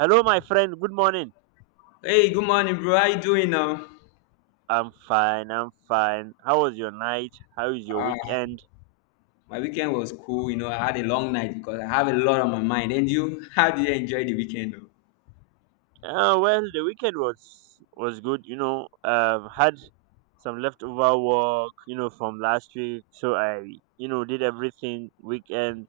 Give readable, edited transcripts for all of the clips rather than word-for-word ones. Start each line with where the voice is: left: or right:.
right: Hello, my friend. Good morning.
left: Hey, good morning, bro. How you doing now?
right: I'm fine. I'm fine. How was your night? How is your
left: Ah,
right: weekend?
left: my weekend was cool. You know, I had a long night because I have a lot on my mind. And you, how did you enjoy the weekend? Though?
right: Well, the weekend was good. Had some leftover work, from last week. So I did everything weekend,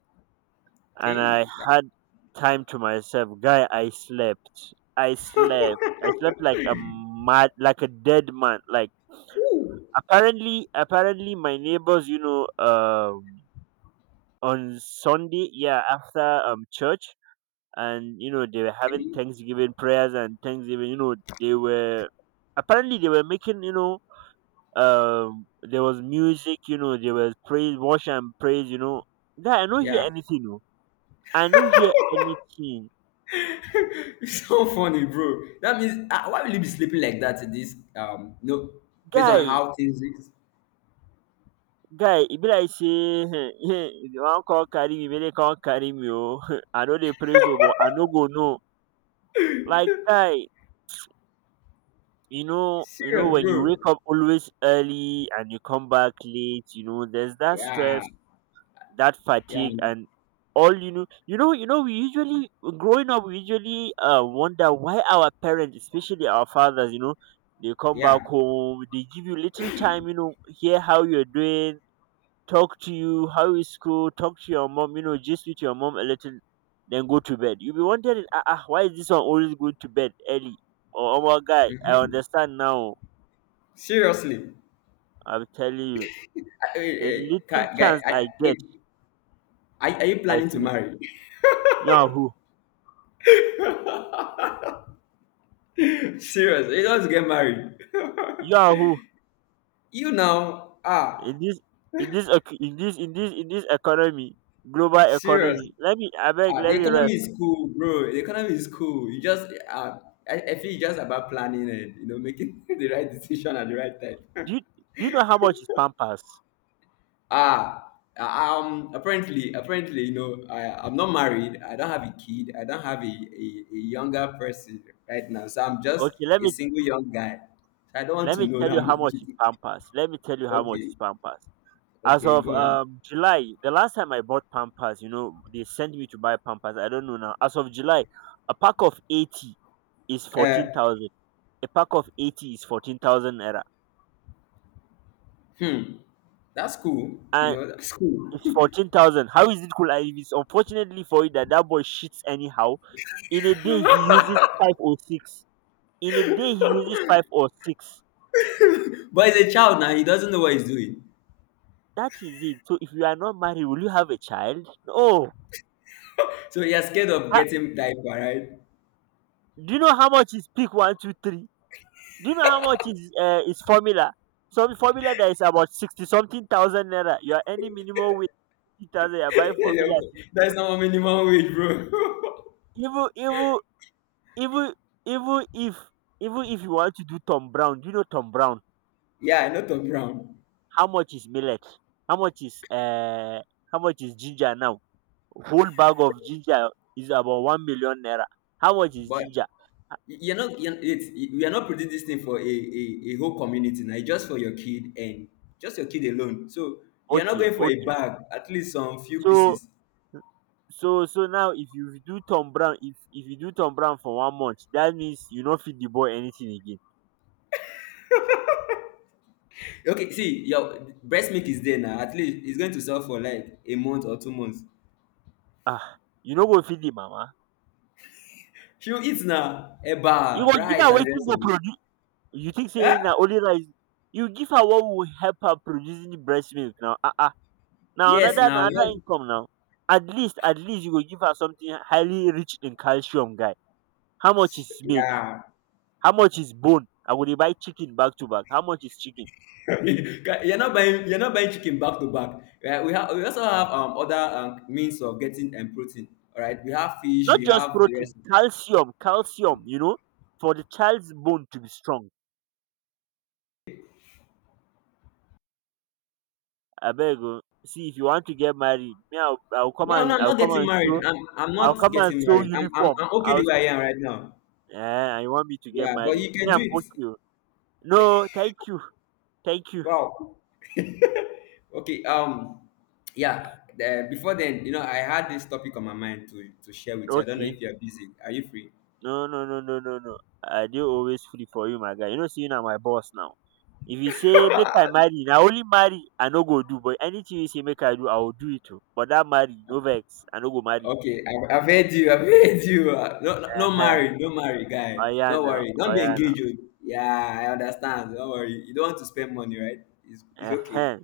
right: and
left: Okay.
right: I
left: Yeah.
right: had time to myself. Guy, I slept. I slept. I slept like a mad, like a dead man. Like
left: Ooh.
right: apparently, my neighbors, on Sunday, yeah, after church. And you know they were having
left: Okay.
right: Thanksgiving prayers and Thanksgiving. They were they were making, there was music. You know there was praise, worship and praise. Guy, I don't hear
left: Yeah.
right: anything. No, I don't hear anything,
left: It's so funny, bro. That means why will you be sleeping like that? To this no, based on
right: guy.
left: how things is.
right: Guy, it be like say, if you want call carry me, may they call carry me. Oh, I know they praise, oh, but I no go no. Like guy, you know
left: Serious,
right: when you
left: bro.
right: wake up always early and you come back late, there's that
left: Yeah.
right: stress, that
left: Yeah.
right: fatigue, and all. You know, we usually growing up, we usually wonder why our parents, especially our fathers, you know, they come back
left: Yeah.
right: home, they give you little time, hear how you're doing, talk to you, how is school, talk to your mom, just with your mom a little, then go to bed. You'll be wondering, ah, ah, why is this one always going to bed early? Oh, oh, my guy, I
left: hmm
right: understand now.
left: Seriously.
right: I'm telling you,
left: Wait,
right: the little
left: guy, guy,
right: chance I get,
left: wait. Are you
right: I
left: planning to
right: sleep.
left: marry?
right: Yahoo,
left: Serious. You just get married.
right: yahoo.
left: You now
right: In this, in this economy, global
left: serious.
right: economy. Let me, I beg,
left: The
right: let me
left: economy
right: rest.
left: is cool, bro. The economy is cool. You just I feel it's just about planning and you know making the right decision at the right time.
right: Do you, do you know how much is Pampers?
left: ah apparently you know I'm not married. I don't have a kid. I don't have a younger person right now, so I'm just
right: Okay,
left: a single young guy, so I don't want
right: let
left: to
right: me
left: know
right: tell
left: that
right: you how
left: much.
right: much is Pampers. Let me tell you how much
left: Okay.
right: is Pampers. As
left: Okay,
right: of
left: go on.
right: July, the last time I bought Pampers, you know, they sent me to buy Pampers. I don't know now. As of July, a pack of 80 is fourteen
left: uh
right: thousand. A pack of 80 is 14,000,
left: hmm That's cool. You
right: and
left: know, that's cool.
right: it's 14,000. How is it cool? And if it's unfortunately for you that that boy shits anyhow. In a day he uses five or six. In a day he uses five or six.
left: But he's a child now. He doesn't know what he's doing.
right: That is it. So if you are not married, will you have a child? No.
left: So he is scared of
right: That-
left: getting diaper, right?
right: do you know how much is peak 1 2 3? Do you know how much is formula? Some formula that is about 60 something thousand naira. You are any minimum with 50,000. You are buying
left: You
right: formula.
left: know, that's not minimum wage, bro.
right: Even even even even if even if you want to do Tom Brown. Do you know Tom Brown?
left: Yeah, not on Brown.
right: How much is millet? how much is uh how much is ginger now? Whole bag of ginger is about 1 million naira. How much is
left: But
right: ginger?
left: you're not, you're, it's, we are not putting this thing for a whole community now. It's just for your kid and just your kid alone. So you're not
right: Okay,
left: going for a
right: okay.
left: bag, at least some few
right: so
left: pieces.
right: so so now, if you do tom brown if you do Tom Brown for one month, that means you no feed the boy anything again.
left: Okay, see, your breast milk is there now. At least it's going to sell for like a month or 2 months.
right: Ah, you no go feed the mama.
left: She'll eat now.
right: You
left: Eba,
right: go give
left: rice,
right: her
left: and the
right: wetin
left: rest
right: go
left: of it.
right: produce. You think say
left: Huh?
right: na only rice? You give her what will help her producing the breast milk now. Ah, ah. Now
left: Yes,
right: another
left: now.
right: na another income now. At least, at least you go give her something highly rich in calcium, guy. How much is milk?
left: Yeah.
right: How much is bone? I go dey buy chicken back to back. How much is chicken?
left: You're not buying chicken back to back. Right? We also have other means of getting protein. All right. We have fish.
right: Not
left: We
right: just
left: have the
right: protein,
left: rest.
right: calcium, calcium, you know, for the child's bone to be strong. Abeg o, see, if you want to get married, me, I will come
left: No, no,
right: and
left: I'm
right: I will
left: not
right: come
left: getting
right: and
left: married.
right: sew.
left: I'm
right: I will
left: not
right: come and
left: getting
right: sew
left: married.
right: uniform.
left: I'm okay
right: I will
left: the
right: s
left: way I am right now.
right: Eh, and you want me to get
left: Yeah, but
right: married?
left: you can
right: Me,
left: do
right: I'm
left: it.
right: okay o. No, thank you, thank you.
left: Wow. Okay. Yeah. Before then, you know, I had this topic on my mind to share with you. I don't know
right: Okay.
left: if you're busy. Are you free?
right: No, no, no, no, no, no. I dey always free for you, my guy. You know, say you na my boss now. If you say make I marry, na only marry I no go do. But anything you say make I do, I will do it too. But that marry, no vex. I no go marry.
left: Okay, I've heard you. I've heard you. No, no, no
right: Uh-huh.
left: marry, no marry,
right: Oh
left: guy.
right: yeah,
left: Don't
right: now.
left: worry. Don't
right: Oh
left: be
right: yeah, now.
left: engaged. Oh. Yeah, I understand. Don't worry. You don't want to spend money, right? It's okay.
right: Uh-huh.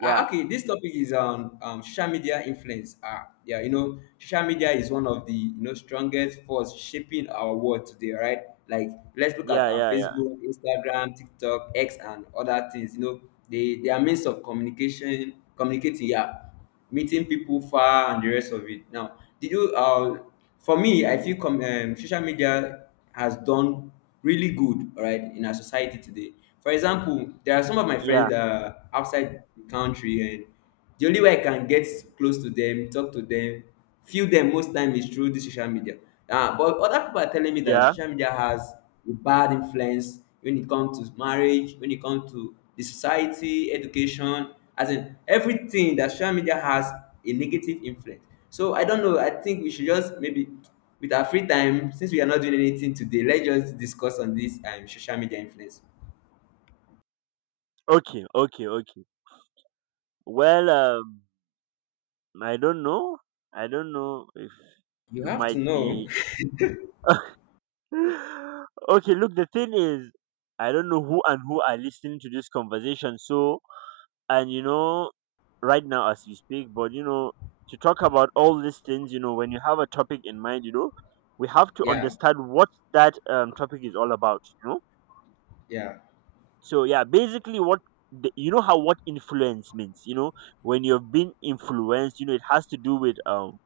left: Okay, this topic is on social media influence. Yeah, you know, social media is one of the you know strongest force shaping our world today, right? Like, let's look at
right: yeah, yeah, yeah,
left: Facebook, Instagram, TikTok, X, and other things. You know, they are means of communication, communicating. Yeah, meeting people far and the rest of it. Now, did you? For me, I feel social media has done really good, all right, in our society today. For example, there are some of my friends
right: yeah,
left: that are outside the country, and the only way I can get close to them, talk to them, feel them most time is through the social media. Ah, but other people are telling me that
right: yeah.
left: social media has with bad influence when it comes to marriage, when it comes to the society, education, as in everything that social media has a negative influence. So I don't know. I think we should just maybe with our free time, since we are not doing anything today, let's just discuss on this social media influence.
right: Okay, okay, okay. Well, I don't know. I don't know if
left: You
right: you
left: have to
right: might
left: know.
right: be, okay, look, the thing is, I don't know who and who are listening to this conversation. So, and you know, right now as you speak, but you know, to talk about all these things, you know, when you have a topic in mind, you know, we have to
left: Yeah,
right: understand what that topic is all about, you know.
left: yeah,
right: So, yeah, basically, what the, you know, how what influence means, you know, when you've been influenced, you know, it has to do with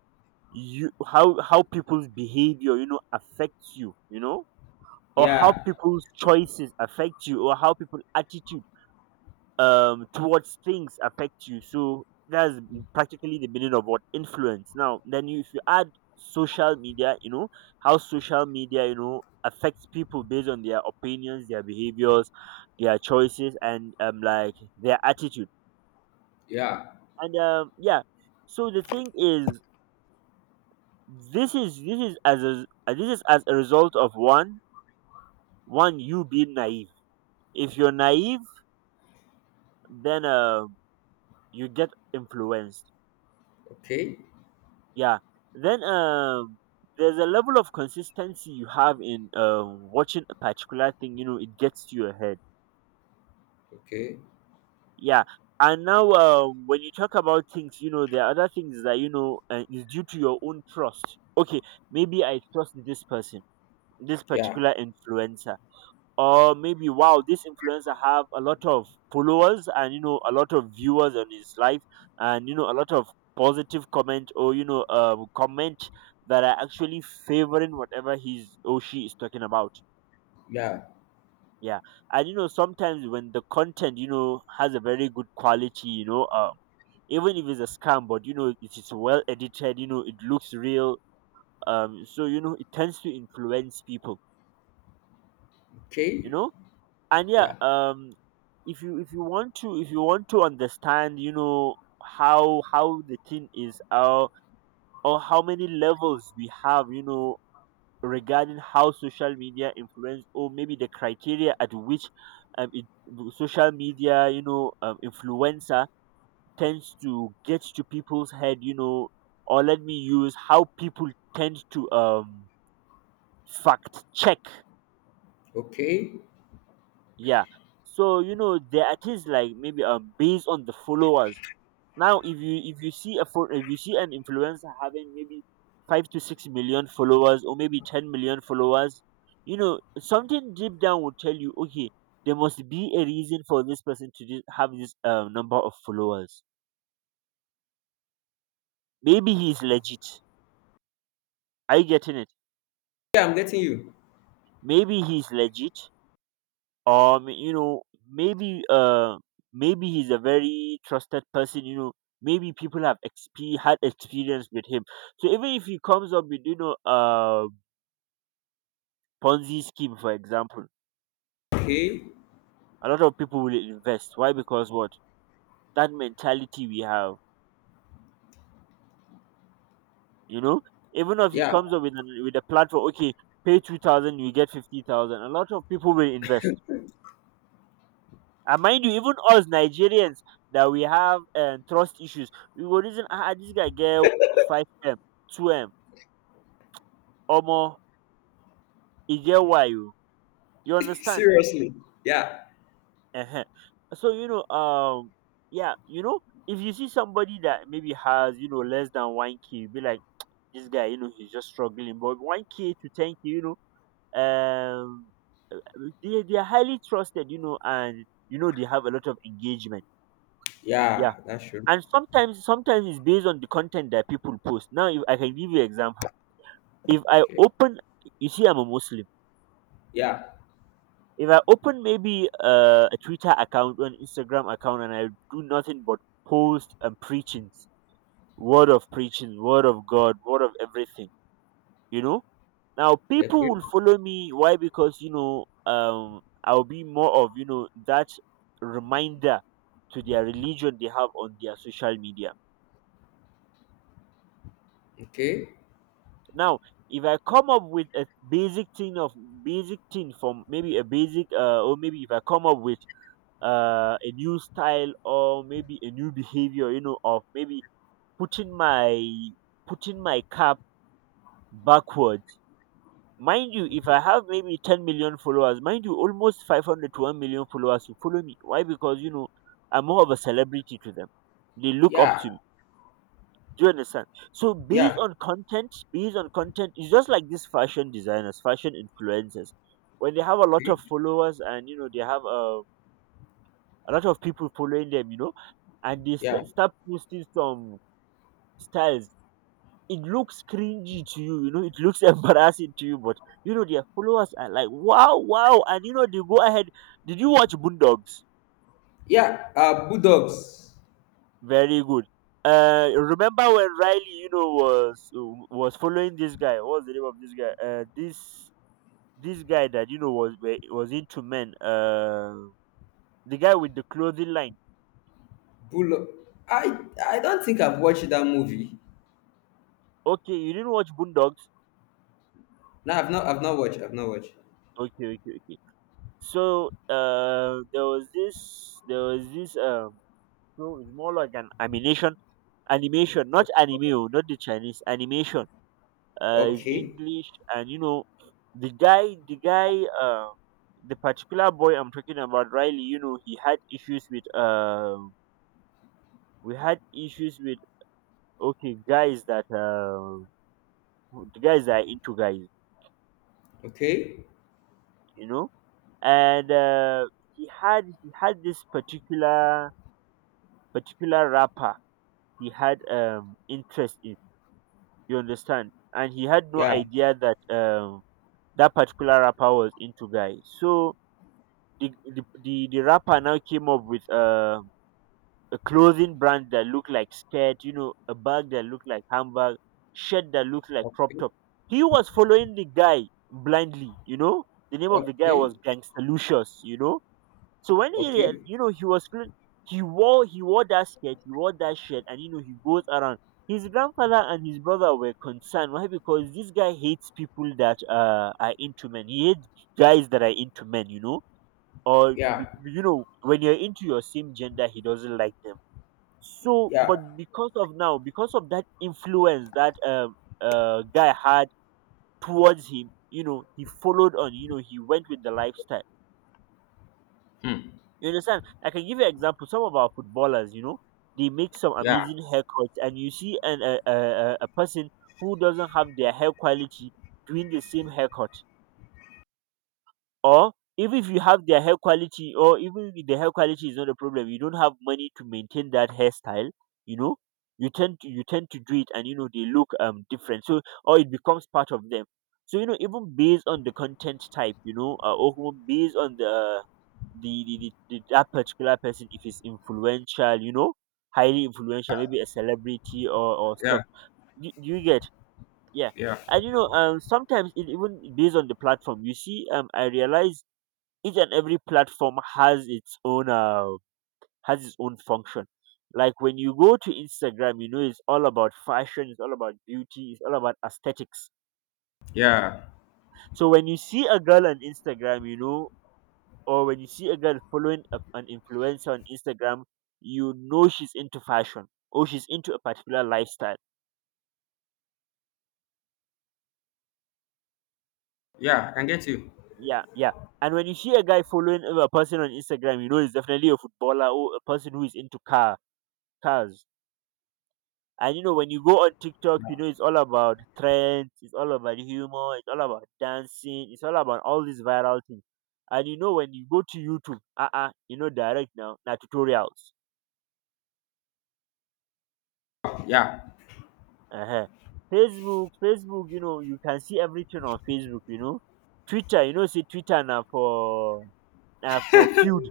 right: you, how people's behavior, you know, affects you, you know, or how
left: yeah,
right: people's choices affect you, or how people's attitude towards things affect you. So that's practically the meaning of what influence. Now then you, if you add social media, you know, how social media you know affects people based on their opinions, their behaviors, their choices, and like their attitude.
left: yeah.
right: And yeah, so the thing is, this is as a this is as a result of one, one, you being naive. If you're naive, then you get influenced.
left: Okay,
right: Yeah. Then there's a level of consistency you have in watching a particular thing, you know, it gets to your head.
left: okay,
right: Yeah. And now when you talk about things, you know, there are other things that, you know, is due to your own trust. Okay, maybe I trust this person, this
left: yeah,
right: particular influencer, or maybe, wow, this influencer have a lot of followers, and you know a lot of viewers on his life, and you know a lot of positive comment, or, you know, comment that are actually favoring whatever he's or she is talking about.
left: yeah,
right: Yeah. And you know sometimes when the content, you know, has a very good quality, you know, even if it's a scam, but you know it is well edited, you know it looks real, so you know it tends to influence people, you
left: okay,
right: know. And yeah,
left: yeah,
right: if you, if you want to understand, you know, how the thing is, or how many levels we have, you know, regarding how social media influence, or maybe the criteria at which um it, social media, you know, influencer tends to get to people's head, you know, or let me use how people tend to fact check.
left: okay.
right: Yeah. So you know there are things like, maybe, based on the followers. Now, if you, if you see an influencer having maybe 5 to 6 million followers, or maybe 10 million followers, you know, something deep down would tell you, okay, there must be a reason for this person to just have this number of followers. Maybe he's legit. Are you getting it?
left: Yeah, I'm getting you.
right: Maybe he's legit. Or you know, maybe maybe he's a very trusted person, you know, maybe people have had experience with him. So even if he comes up with, you know, ponzi scheme, for example,
left: Okay,
right: a lot of people will invest. Why? Because what, that mentality we have, you know, even if he
left: yeah.
right: comes up with an, with a platform, okay, pay 2000 you get 50,000, a lot of people will invest. And mind you, even us Nigerians that we have trust issues, we will reason, ah, ah, this guy get 5M, 2M, or more. He get why, you. You understand?
left: Seriously. Yeah.
right: uh so you know, yeah, you know, if you see somebody that maybe has, you know, less than 1K, you be like, this guy, you know, he's just struggling. But 1K to 10K, you know, uh, they are highly trusted, you know, and, you know, they have a lot of engagement. Yeah.
left: Yeah, that's true.
right: And sometimes, sometimes it's based on the content that people post. Now, if I can give you example. If I
left: Okay.
right: open, you see, I'm a Muslim.
left: Yeah.
right: If I open, maybe a Twitter account or an Instagram account, and I do nothing but post and preachings, word of preaching, word of God, word of everything, you know, now
left: Okay.
right: people will follow me. Why? Because, you know, I'll be more of, you know, that reminder to their religion they have on their social media.
left: Okay.
right: Now, if I come up with a basic thing of basic thing from maybe a basic, or maybe if I come up with a new style or maybe a new behavior, you know, of maybe putting my putting my cap backward. Mind you, if I have maybe 10 million followers, mind you, almost 500 to 1 million followers who follow me. Why? Because, you know, I'm more of a celebrity to them. They look up
left: Yeah.
right: to me. Do you understand? So,
left: Yeah.
right: based on content, it's just like these fashion designers, fashion influencers. When they have a lot
left: Okay.
right: of followers and, you know, they have a lot of people following them, you know, and
left: Yeah.
right: start posting some styles. It looks cringy to you, you know, it looks embarrassing to you, but you know, their followers are like, wow, wow, and you know, they go ahead. Did you watch Boondogs?
left: Yeah. Bulldogs.
right: Very good. Remember when Riley, you know, was following this guy? What's the name of this guy? This guy that you know was into men. The guy with the clothing line.
left: Bull I I don't think I've watched that movie.
right: Okay, you didn't watch Boondogs.
left: No, I've not watched. I've not watched.
right: Okay, okay, okay. So there was this so it's more like an animation, animation, not anime, oh, not the Chinese animation. Is
left: Okay.
right: English, and you know, the guy, the particular boy I'm talking about, Riley. You know, he had issues with. We had issues with okay guys that the guys that are into guys,
left: Okay.
right: you know, and he had this particular particular rapper he had interest in. You understand? And he had no
left: Yeah.
right: idea that that particular rapper was into guy. So the the rapper now came up with a clothing brand that looked like skirt, you know, a bag that looked like handbag, shirt that looked like crop
left: Okay.
right: top. He was following the guy blindly, you know. The name of the guy
left: Okay.
right: was Gangsta Lucius, you know, so
left: Okay.
right: you know, he wore that skirt, he wore that shirt, and you know, he goes around. His grandfather and his brother were concerned. Why? Because this guy hates people that are into men. He hates guys that are into men, you know,
left: Yeah.
right: you know, when you're into your same gender, he doesn't like them. So,
left: Yeah.
right: but because of that influence that guy had towards him, you know, he followed on. You know, he went with the lifestyle.
left: Hmm.
right: You understand? I can give you example. Some of our footballers, you know, they make some
left: Yeah.
right: amazing haircuts, and you see an, a person who doesn't have their hair quality doing the same haircut. Or even if you have their hair quality, or even if the hair quality is not a problem, you don't have money to maintain that hairstyle. You know, you tend to do it, and you know they look different. So or it becomes part of them. So you know, even based on the content type, you know, or even based on the that particular person, if it's influential, you know, highly influential, maybe a celebrity or
left: Yeah.
right: stuff, you get, yeah.
left: Yeah.
right: And you know sometimes it even based on the platform, you see I realize each and every platform has its own function. Like when you go to Instagram, you know it's all about fashion, it's all about beauty, it's all about aesthetics.
left: Yeah.
right: So when you see a girl on Instagram, or when you see a girl following an influencer on Instagram, you know she's into fashion or she's into a particular lifestyle.
left: Yeah. I can get you.
right: Yeah, yeah. And when you see a guy following a person on Instagram, you know he's definitely a footballer or a person who is into cars. And you know when you go on TikTok, you know it's all about trends, it's all about humor, it's all about dancing, it's all about all these viral things. And you know when you go to YouTube, you know direct now tutorials.
left: Yeah.
right: uh Facebook, Facebook, you know, you can see everything on Facebook, you know. Twitter, you know, see Twitter now for na for feud,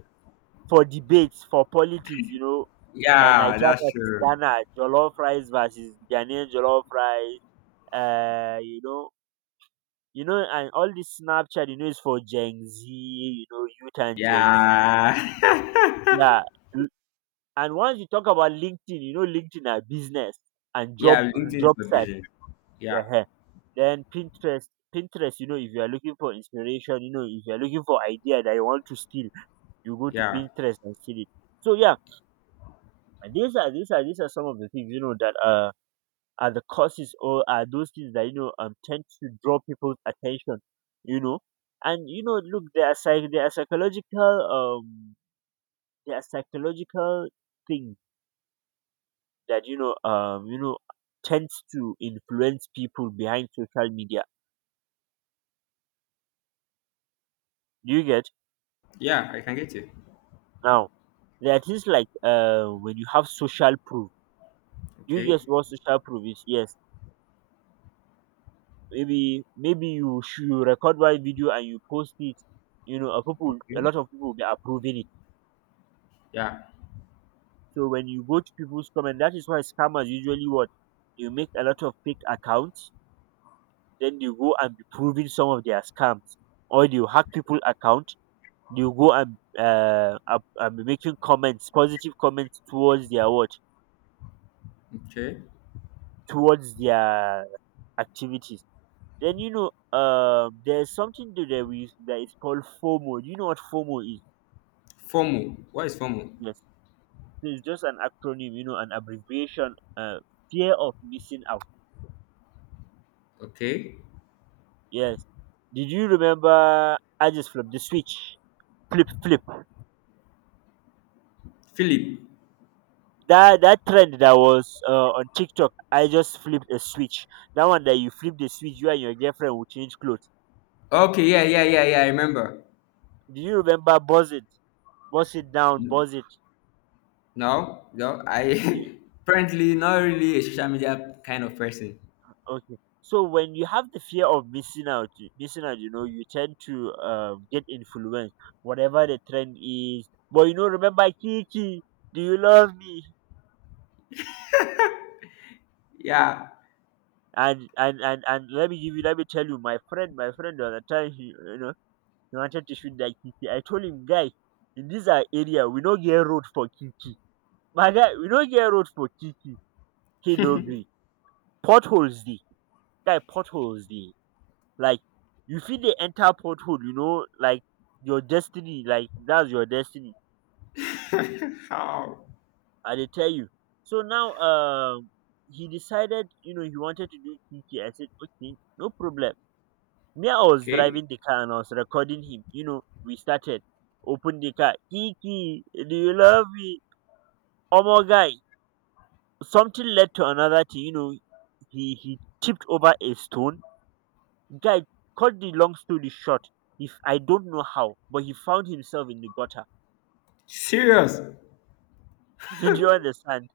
right: for debates, for politics, you know. And
left: Yeah,
right: Nigeria
left: that's
right: versus
left: true.
right: Ghana, Jollof rice versus Ghanaian Jollof rice, uh, you know, you know, and all this Snapchat, you know, is for Gen Z, you know, youth and Gen Z.
left: Yeah.
right: Yeah. l- And once you talk about LinkedIn, you know, LinkedIn are business and
left: Yeah, LinkedIn is
right: job
left: my
right: search.
left: business. Yeah,
right: uh Then Pinterest, Pinterest, you know, if you are looking for inspiration, you know, if you are looking for idea that you want to steal, you go to
left: yeah,
right: Pinterest and steal it. So yeah, these are some of the things you know that are the causes or are those things that you know tend to draw people's attention, you know, and you know, look, there are psychological there are psychological things that you know tends to influence people behind social media. Do you get?
left: yeah, I can get it.
right: Now there are things like when you have social proof. Do you
left: Okay,
right: guess what social proof is? Yes, maybe you record one video and you post it, you know a people, a
left: okay,
right: lot of people will be approving it.
left: yeah,
right: So when you go to people's comment, that is why scammers usually what, you make a lot of fake accounts, then they go and be proving some of their scams, or they will hack people account, they will go and and be making comments, positive comments towards their what,
left: okay.
right: towards their activities. Then you know, there's something to that we that is called FOMO. Do you know what FOMO is?
left: FOMO. What is FOMO?
right: Yes, so it's just an acronym, you know, an abbreviation. Fear of missing out.
left: Okay.
right: Yes. Did you remember I just flipped the switch? Flip.
left: Philip.
right: That that trend that was on TikTok. I just flipped a switch. That one that you flip the switch, you and your girlfriend will change clothes.
left: Okay, yeah, yeah, yeah, yeah, I remember.
right: Do you remember buzz it?
left: N-
right: Buzz it.
left: No, no,
right: You,
left: I apparently not really a social media kind of person.
right: Okay. So when you have the fear of missing out, missing out, you know, you tend to get influenced, whatever the trend is. But you know, remember, Kiki, do you love me?
left: Yeah.
right: And let me give you, let me tell you, my friend, the other time he, you know, he wanted to shoot that Kiki. I told him, guy, in this our area, we don't get road for Kiki. My guy, we don't get road for Kiki. He no gree. Potholes the guy, potholes the, like, you feel they enter pothole, you know, like your destiny, like that's your destiny.
left: How?
right: I dey tell you. So now he decided, you know, he wanted to do Kiki. I said okay, no problem. Me I was
left: Okay.
right: driving the car and I was recording him, you know, we started, open the car, Kiki, do you love me? Oh my guy, something led to another thing, you know, he tipped over a stone. Guy, cut the long story short, if I don't know how, but he found himself in the gutter.
left: Serious.
right: Did you understand?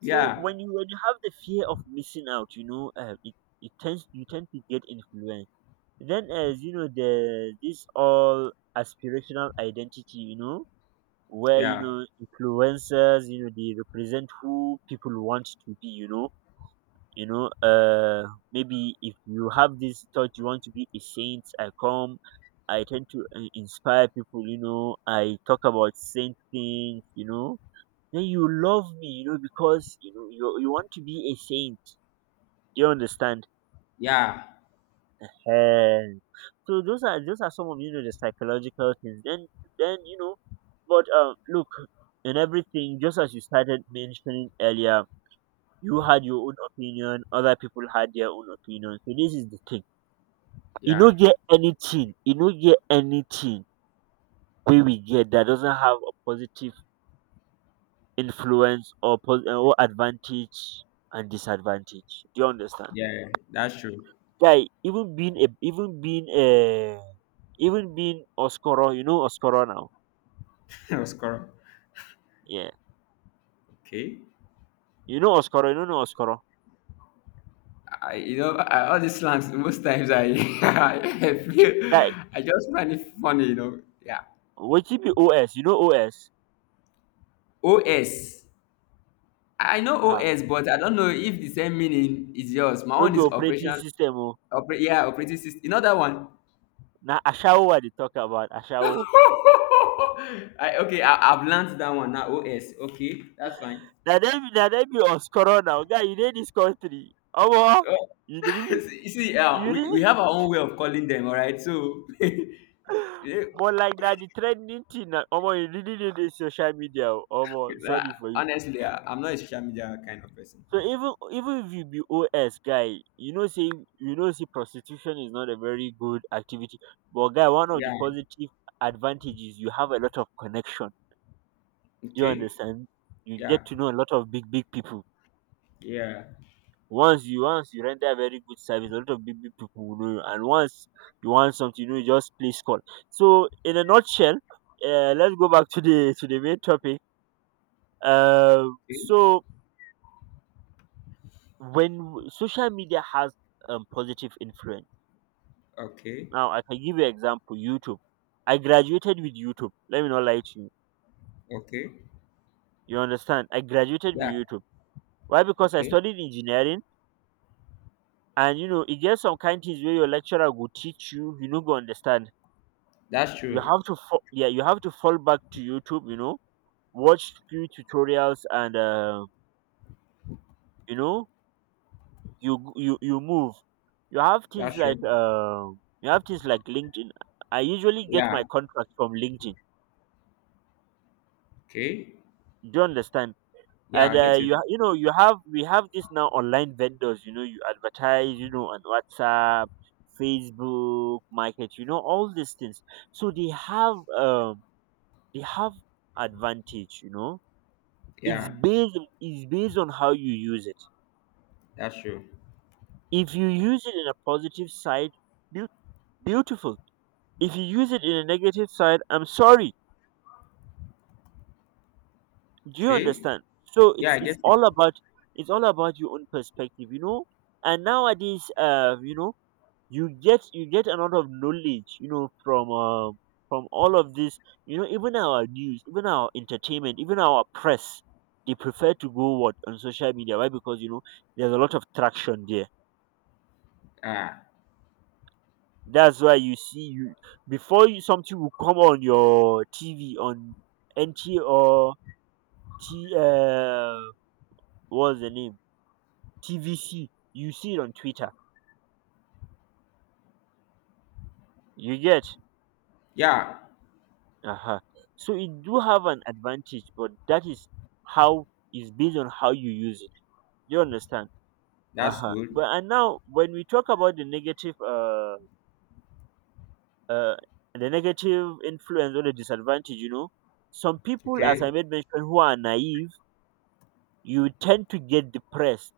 right: So
left: Yeah,
right: when you have the fear of missing out, you know, it tends, you tend to get influenced. Then as you know, the this all aspirational identity, you know, where you
left: yeah,
right: know influencers, you know, they represent who people want to be, you know. You know, maybe if you have this thought you want to be a saint, I come, I tend to inspire people, you know, I talk about saint things, you know, then you love me, you know, because you want to be a saint. Do you understand?
left: yeah,
right: And so those are some of, you know, the psychological things. Then you know, but look, in everything, just as you started mentioning earlier, you had your own opinion, other people had their own opinion, so this is the thing.
left: yeah,
right: You don't get anything where we get that doesn't have a positive influence, or advantage and disadvantage. Do you understand?
left: yeah, yeah, that's true.
right: Guy, even being Oskoro, you know Oskoro now.
left: That was correct.
right: Yeah.
left: Okay.
right: You know Oskoro, you don't know Oskoro.
left: I You know all these slangs most times I I feel
right: Guy,
left: I just find it funny, you know. Yeah.
right: wetin be OS? You know OS?
left: O S. I know
right: Huh?
left: OS, but I don't know if the same meaning is yours. My
right: No
left: one
right: be
left: is
right: operating
left: operation.
right: system oh.
left: Oper Yeah, operating system. You know that one?
right: Now ashawo what they talk about, ashawo.
left: Okay, I've learned that one now. OS. Okay, that's fine.
right: Now dem be Oskoro now. Guy, you dey this country. Omo,
left: Oh,
right: you really,
left: you see,
right: you
left: we
right: really,
left: have our own way of calling them, all right? So, yeah,
right: but like that the trending thing na omo, you really need this social media oh. Omo
left: nah,
right: sorry for you.
left: honestly, I'm not a social media kind of person.
right: So even if you be OS guy, you know say, you know say prostitution is not a very good activity. But guy, one of the
left: Yeah.
right: positive advantages, you have a lot of connection. Do you
left: Okay.
right: understand? You
left: Yeah.
right: get to know a lot of big big people.
left: Yeah.
right: Once you render a very good service, a lot of big big people will know you. And once you want something new, just please call. So in a nutshell, let's go back to the main topic. Um,
left: Okay.
right: so when social media has positive influence.
left: Okay.
right: Now I can give you example, YouTube. I graduated with YouTube. Let me not lie to you.
left: Okay.
right: You understand? I graduated with
left: Yeah.
right: YouTube. Why? Because I
left: Okay.
right: studied engineering and you know it gets some kind things where your lecturer will teach you, you no go understand.
left: That's
right: You
left: true.
right: have to yeah, you have to fall back to YouTube, you know, watch few tutorials and you know, you you move. You have things
left: That's
right: like
left: true.
right: you have things like LinkedIn. I usually get
left: Yeah.
right: my contract from LinkedIn.
left: Okay.
right: Do you understand?
left: Yeah,
right: And
left: I get
right: you
left: you.
right: you know you have, we have this now online vendors, you know, you advertise, you know, on WhatsApp, Facebook market, you know, all these things. So they have they have advantage you know. it's
left: Yeah.
right: based it's based on how you use it.
left: That's true.
right: If you use it in a positive side, beau- beautiful. If you use it in a negative side, I'm sorry. Do you
left: Okay.
right: understand? So
left: Yeah,
right: it's
left: I
right: it's
left: get it.
right: all about, it's all about your own perspective, you know. And nowadays, you know, you get a lot of knowledge, you know, from all of this, you know. Even our news, even our entertainment, even our press, they prefer to go what on social media. Why? Because you know there's a lot of traction there.
left: Ah.
right: That's why you see, you, before you, something will come on your TV on NT or T, what's the name, TVC, you see it on Twitter. You get.
left: Yeah.
right: Uh-huh. So it do have an advantage, but that is how, is based on how you use it. You understand?
left: That's
right: Uh-huh.
left: good.
right: But and now when we talk about uh the negative influence or the disadvantage, you know, some people, as I
left: Okay.
right: made mention, who are naive, you tend to get depressed,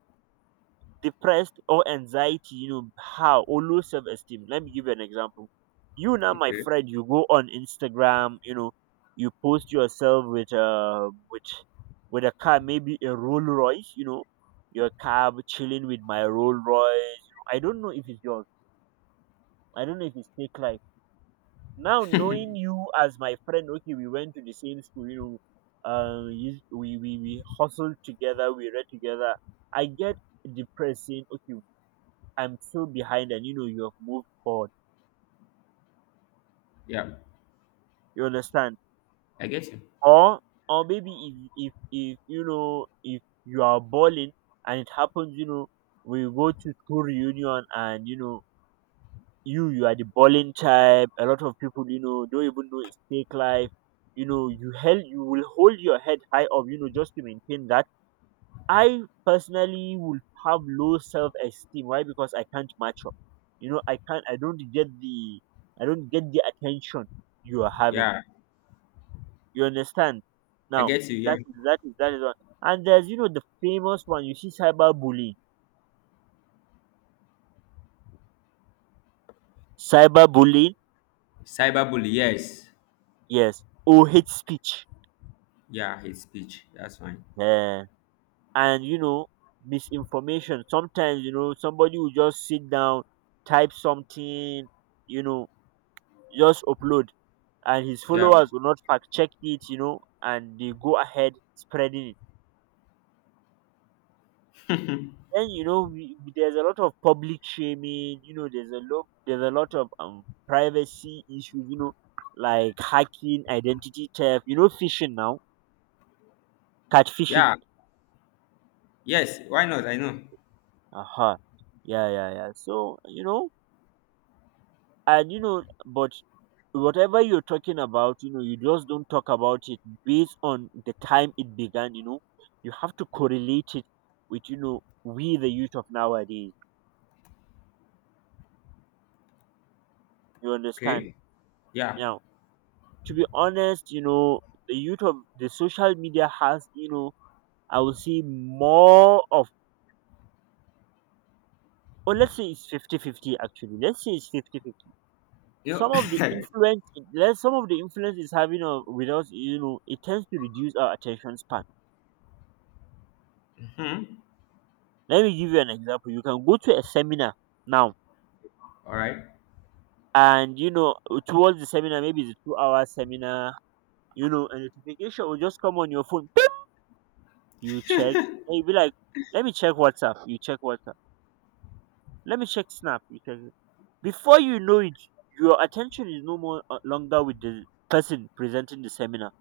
right: or anxiety, you know, how, or low self esteem. Let me give you an example. You now, my
left: Okay.
right: friend, you go on Instagram, you know, you post yourself with a with a car, maybe a Rolls Royce, you know, your car chilling with my Rolls Royce. I don't know if it's yours. I don't know if it's fake life. Now knowing you as my friend, okay, we went to the same school, you know, we hustled together, we read together. I get depressed saying, okay, I'm still behind and you know you have moved forward.
left: Yeah.
right: You understand?
left: I get you.
right: Or or maybe if you know if you are balling and it happens, you know, we go to school reunion and you know you are the balling type. A lot of people, you know, don't even know it's fake life. You know you will hold your head high up, you know, just to maintain that. I personally would have low self esteem. Why? Because I can't match up. You know, I don't get the, I don't get the attention you are having.
left: Yeah.
right: You understand?
left: I
right: Now
left: get you. Yeah.
right: that is, that is one. And there's, you know, the famous one, you see, cyberbullying. Cyberbullying,
left: Cyberbully. Yes.
right: yes. Or hate speech.
left: Yeah. Hate speech. That's fine.
right: Yeah. And you know, misinformation. Sometimes, you know, somebody will just sit down, type something, you know, just upload, and his
left: Yeah.
right: followers will not fact check it, you know, and they go ahead spreading it. Then you know we, there's a lot of public shaming, you know, there's a lot, of privacy issues, you know, like hacking, identity theft, you know, phishing now, catfishing.
left: Yeah. Yes. Why not? I know.
right: Aha. Yeah, yeah, yeah. So, you know, and you know, but whatever you're talking about, you know, you just don't talk about it based on the time it began, you know. You have to correlate it with, you know, we the youth of nowadays. You understand?
left: Okay. Yeah.
right: Now, to be honest, you know, the youth of the social media has, you know, I will say more of, or let's say it's 50 50 actually. Let's say it's 50 50.
left: You.
right: Some of the influence, let's, some of the influence is having with us, you know, it tends to reduce our attention span.
left: hmm
right: Let me give you an example. You can go to a seminar now,
left: All right,
right: and you know, towards the seminar, maybe it's a 2 hour seminar, you know, a notification will just come on your phone. Beep! You check, and you'll be like, let me check WhatsApp. You check WhatsApp. Let me check Snap. You check. Before you know it, your attention is no more longer with the person presenting the seminar,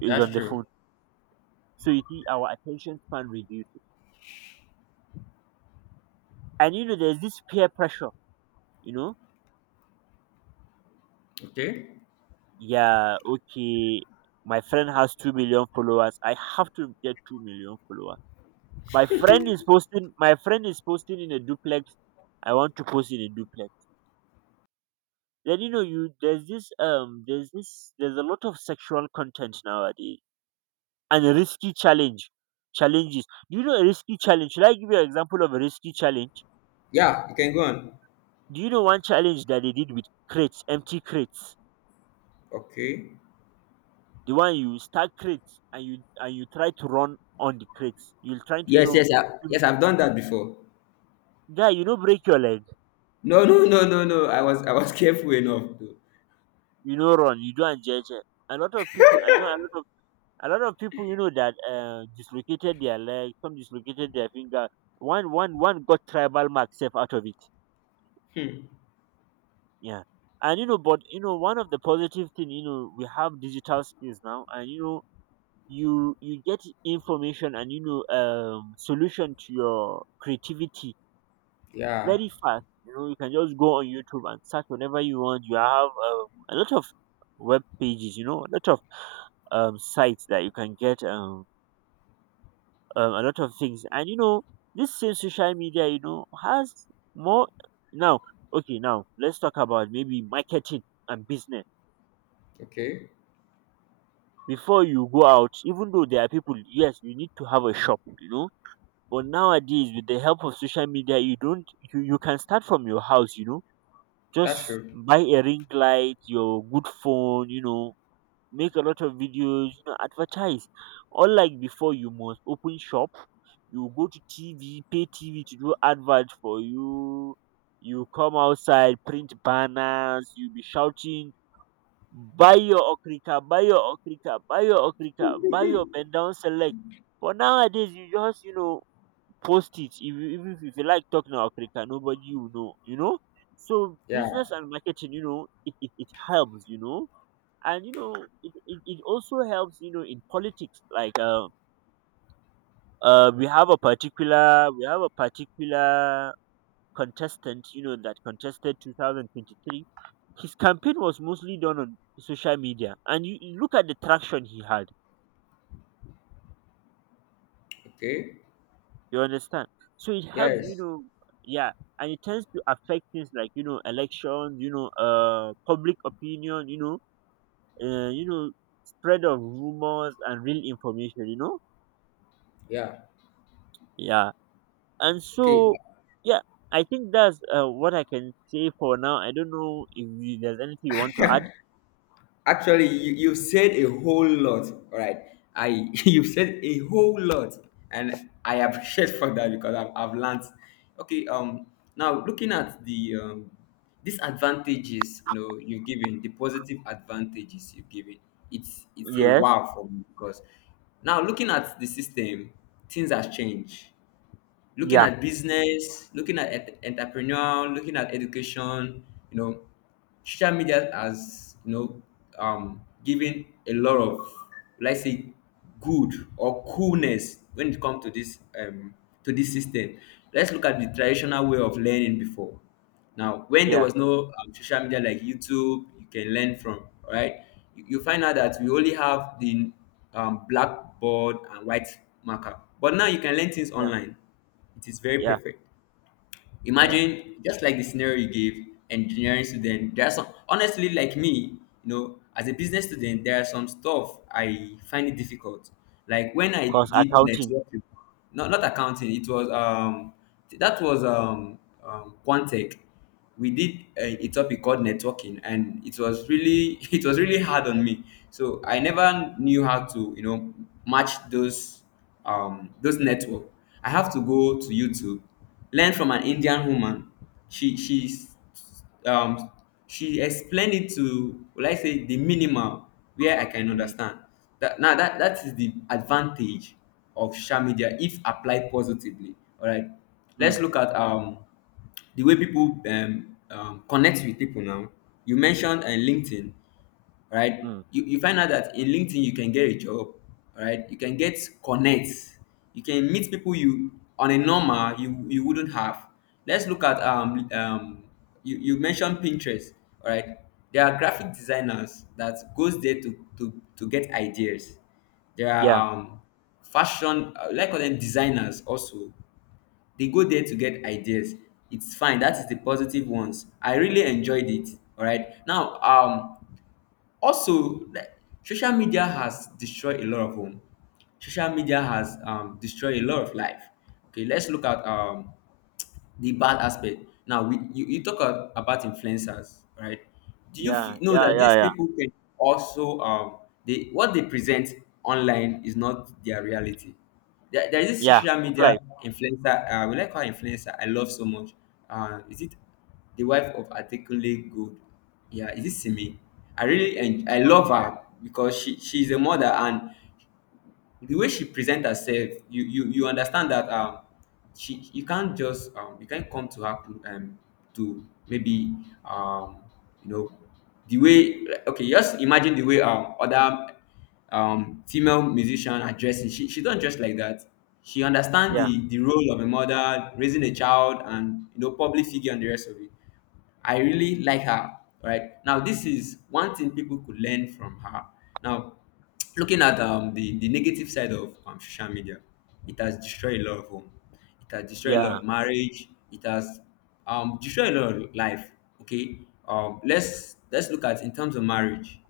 right: is on
left: that's
right: the
left: true.
right: phone. So you see, our attention span reduces. And you know, there's this peer pressure, you know,
left: Okay.
right: yeah, okay, my friend has 2 million followers. I have to get 2 million followers. My friend is posting, my friend is posting in a duplex. I want to post in a duplex. Then you know you there's this there's a lot of sexual content nowadays and a risky challenge, challenges. Do you know a risky challenge? Should I give you an example of a risky challenge?
left: Yeah, you can go on.
right: Do you know one challenge that they did with crates, empty crates?
left: Okay.
right: The one you stack crates and you try to run on the crates. You'll try to, you
left: Yes,
right: know,
left: yes,
right: you,
left: yes. I've done that before.
right: guy, you know, break your leg,
left: No, no, no, no, no. I was careful enough to.
right: you know, run, you do and judge. A lot of people, I know, a lot of people, you know, that dislocated their leg, some dislocated their finger. One got tribal mark safe out of it.
left: Hmm.
right: Yeah, and you know, but you know, one of the positive thing, you know, we have digital skills now, and you know, you get information and you know solution to your creativity
left: Yeah.
right: very fast. You know, you can just go on YouTube and search whenever you want. You have a lot of web pages, you know, a lot of sites that you can get a lot of things. And you know, this same social media, you know, has more now. Okay, now let's talk about maybe marketing and business.
left: Okay.
right: Before you go out, even though there are people, yes, you need to have a shop, you know. But nowadays, with the help of social media, you don't, you can start from your house, you know.
left: That's
right: Just
left: true.
right: buy a ring light, your good phone, you know, make a lot of videos, you know, advertise. Unlike before, you must open shop, you go to TV, pay TV to do advert for you. You come outside, print banners, you be shouting, buy your okrika, buy your okrika, buy your okrika, buy your bend down select. But nowadays, you just, you know, post it. If you, even if you like talking Africa, nobody will know, you know. So
left: Yeah.
right: business and marketing, you know, it helps, you know. And you know, it also helps, you know, in politics, like we have a particular, contestant, you know, that contested 2023. His campaign was mostly done on social media, and you look at the traction he had.
left: Okay.
right: You understand? So it helps, you
left: Yes.
right: know, yeah, and it tends to affect things like, you know, elections, you know, public opinion, you know, spread of rumors and real information, you know,
left: Yeah.
right: yeah, and
left: Okay.
right: so yeah, I think that's what I can say for now. I don't know if there's anything you want to add.
left: Actually, you've said a whole lot, all right? I you've said a whole lot, and I appreciate for that because I've learned. Okay, now looking at the disadvantages, you know, you've given the positive advantages you've given. It's a
right: Yes,
left: wow for me because now looking at the system, things have changed, looking
right: yeah,
left: at business, looking at entrepreneurial, looking at education. You know, social media has you know given a lot of, let's say, good or coolness when it comes to this system. Let's look at the traditional way of learning before. Now, when there
right: yeah,
left: was no social media like YouTube you can learn from, right? You find out that we only have the blackboard and white marker. But now you can learn things
right: yeah,
left: online. It is very
right: yeah,
left: perfect.
right: yeah.
left: Imagine just like the scenario you gave, engineering student. There are some, honestly, like me, you know, as a business student, there are some stuff I find it difficult. Like when I
right: Because
left: did
right: accounting,
left: networking, not not accounting, it was that was Quantech. We did a topic called networking, and it was really it was really hard on me. So I never knew how to you know match those network. I have to go to YouTube, learn from an Indian woman. She's um she explained it to, will I say, the minimal where I can
right: mm,
left: understand. That, now, that that is the advantage of social media if applied positively, all right. Let's
right: mm,
left: look at the way people connect with people now. You mentioned LinkedIn, right?
right: mm,
left: You find out that in LinkedIn you can get a job, right? You can get connects, you can meet people you on a normal you you wouldn't have. Let's look at you mentioned Pinterest, all right? There are graphic designers that goes there to to get ideas. There are
right: yeah,
left: fashion like them designers also. They go there to get ideas. It's fine. That is the positive ones. I really enjoyed it. All right. Now also, like, social media has destroyed a lot of home, social media has destroyed a lot of life. Okay, let's look at the bad aspect. Now, we you, you about influencers, right? Do you
right: yeah,
left: know
right: yeah,
left: that
right: yeah,
left: these
right: yeah,
left: people can also they, what they present online is not their reality. There is this
right: yeah,
left: social media
right: life,
left: influencer we like her, influencer I love so much. Is it the wife of Adekunle Gold? Yeah, is it Simi? I really and I love her because she she's a mother, and the way she presents herself, you understand that she, you can't just you can't come to her to, maybe um you know, the way like, okay, just imagine the way other female musician are dressing, she don't dress like that. She understand
right: yeah,
left: the role of a mother raising a child and you know public figure and the rest of it. I really like her, right? Now, this is one thing people could learn from her. Now, looking at the negative side of social media, it has destroyed a lot of home. It has destroyed a lot
right: yeah,
left: of marriage. It has destroyed a lot of life. Okay, let's look at in terms of marriage.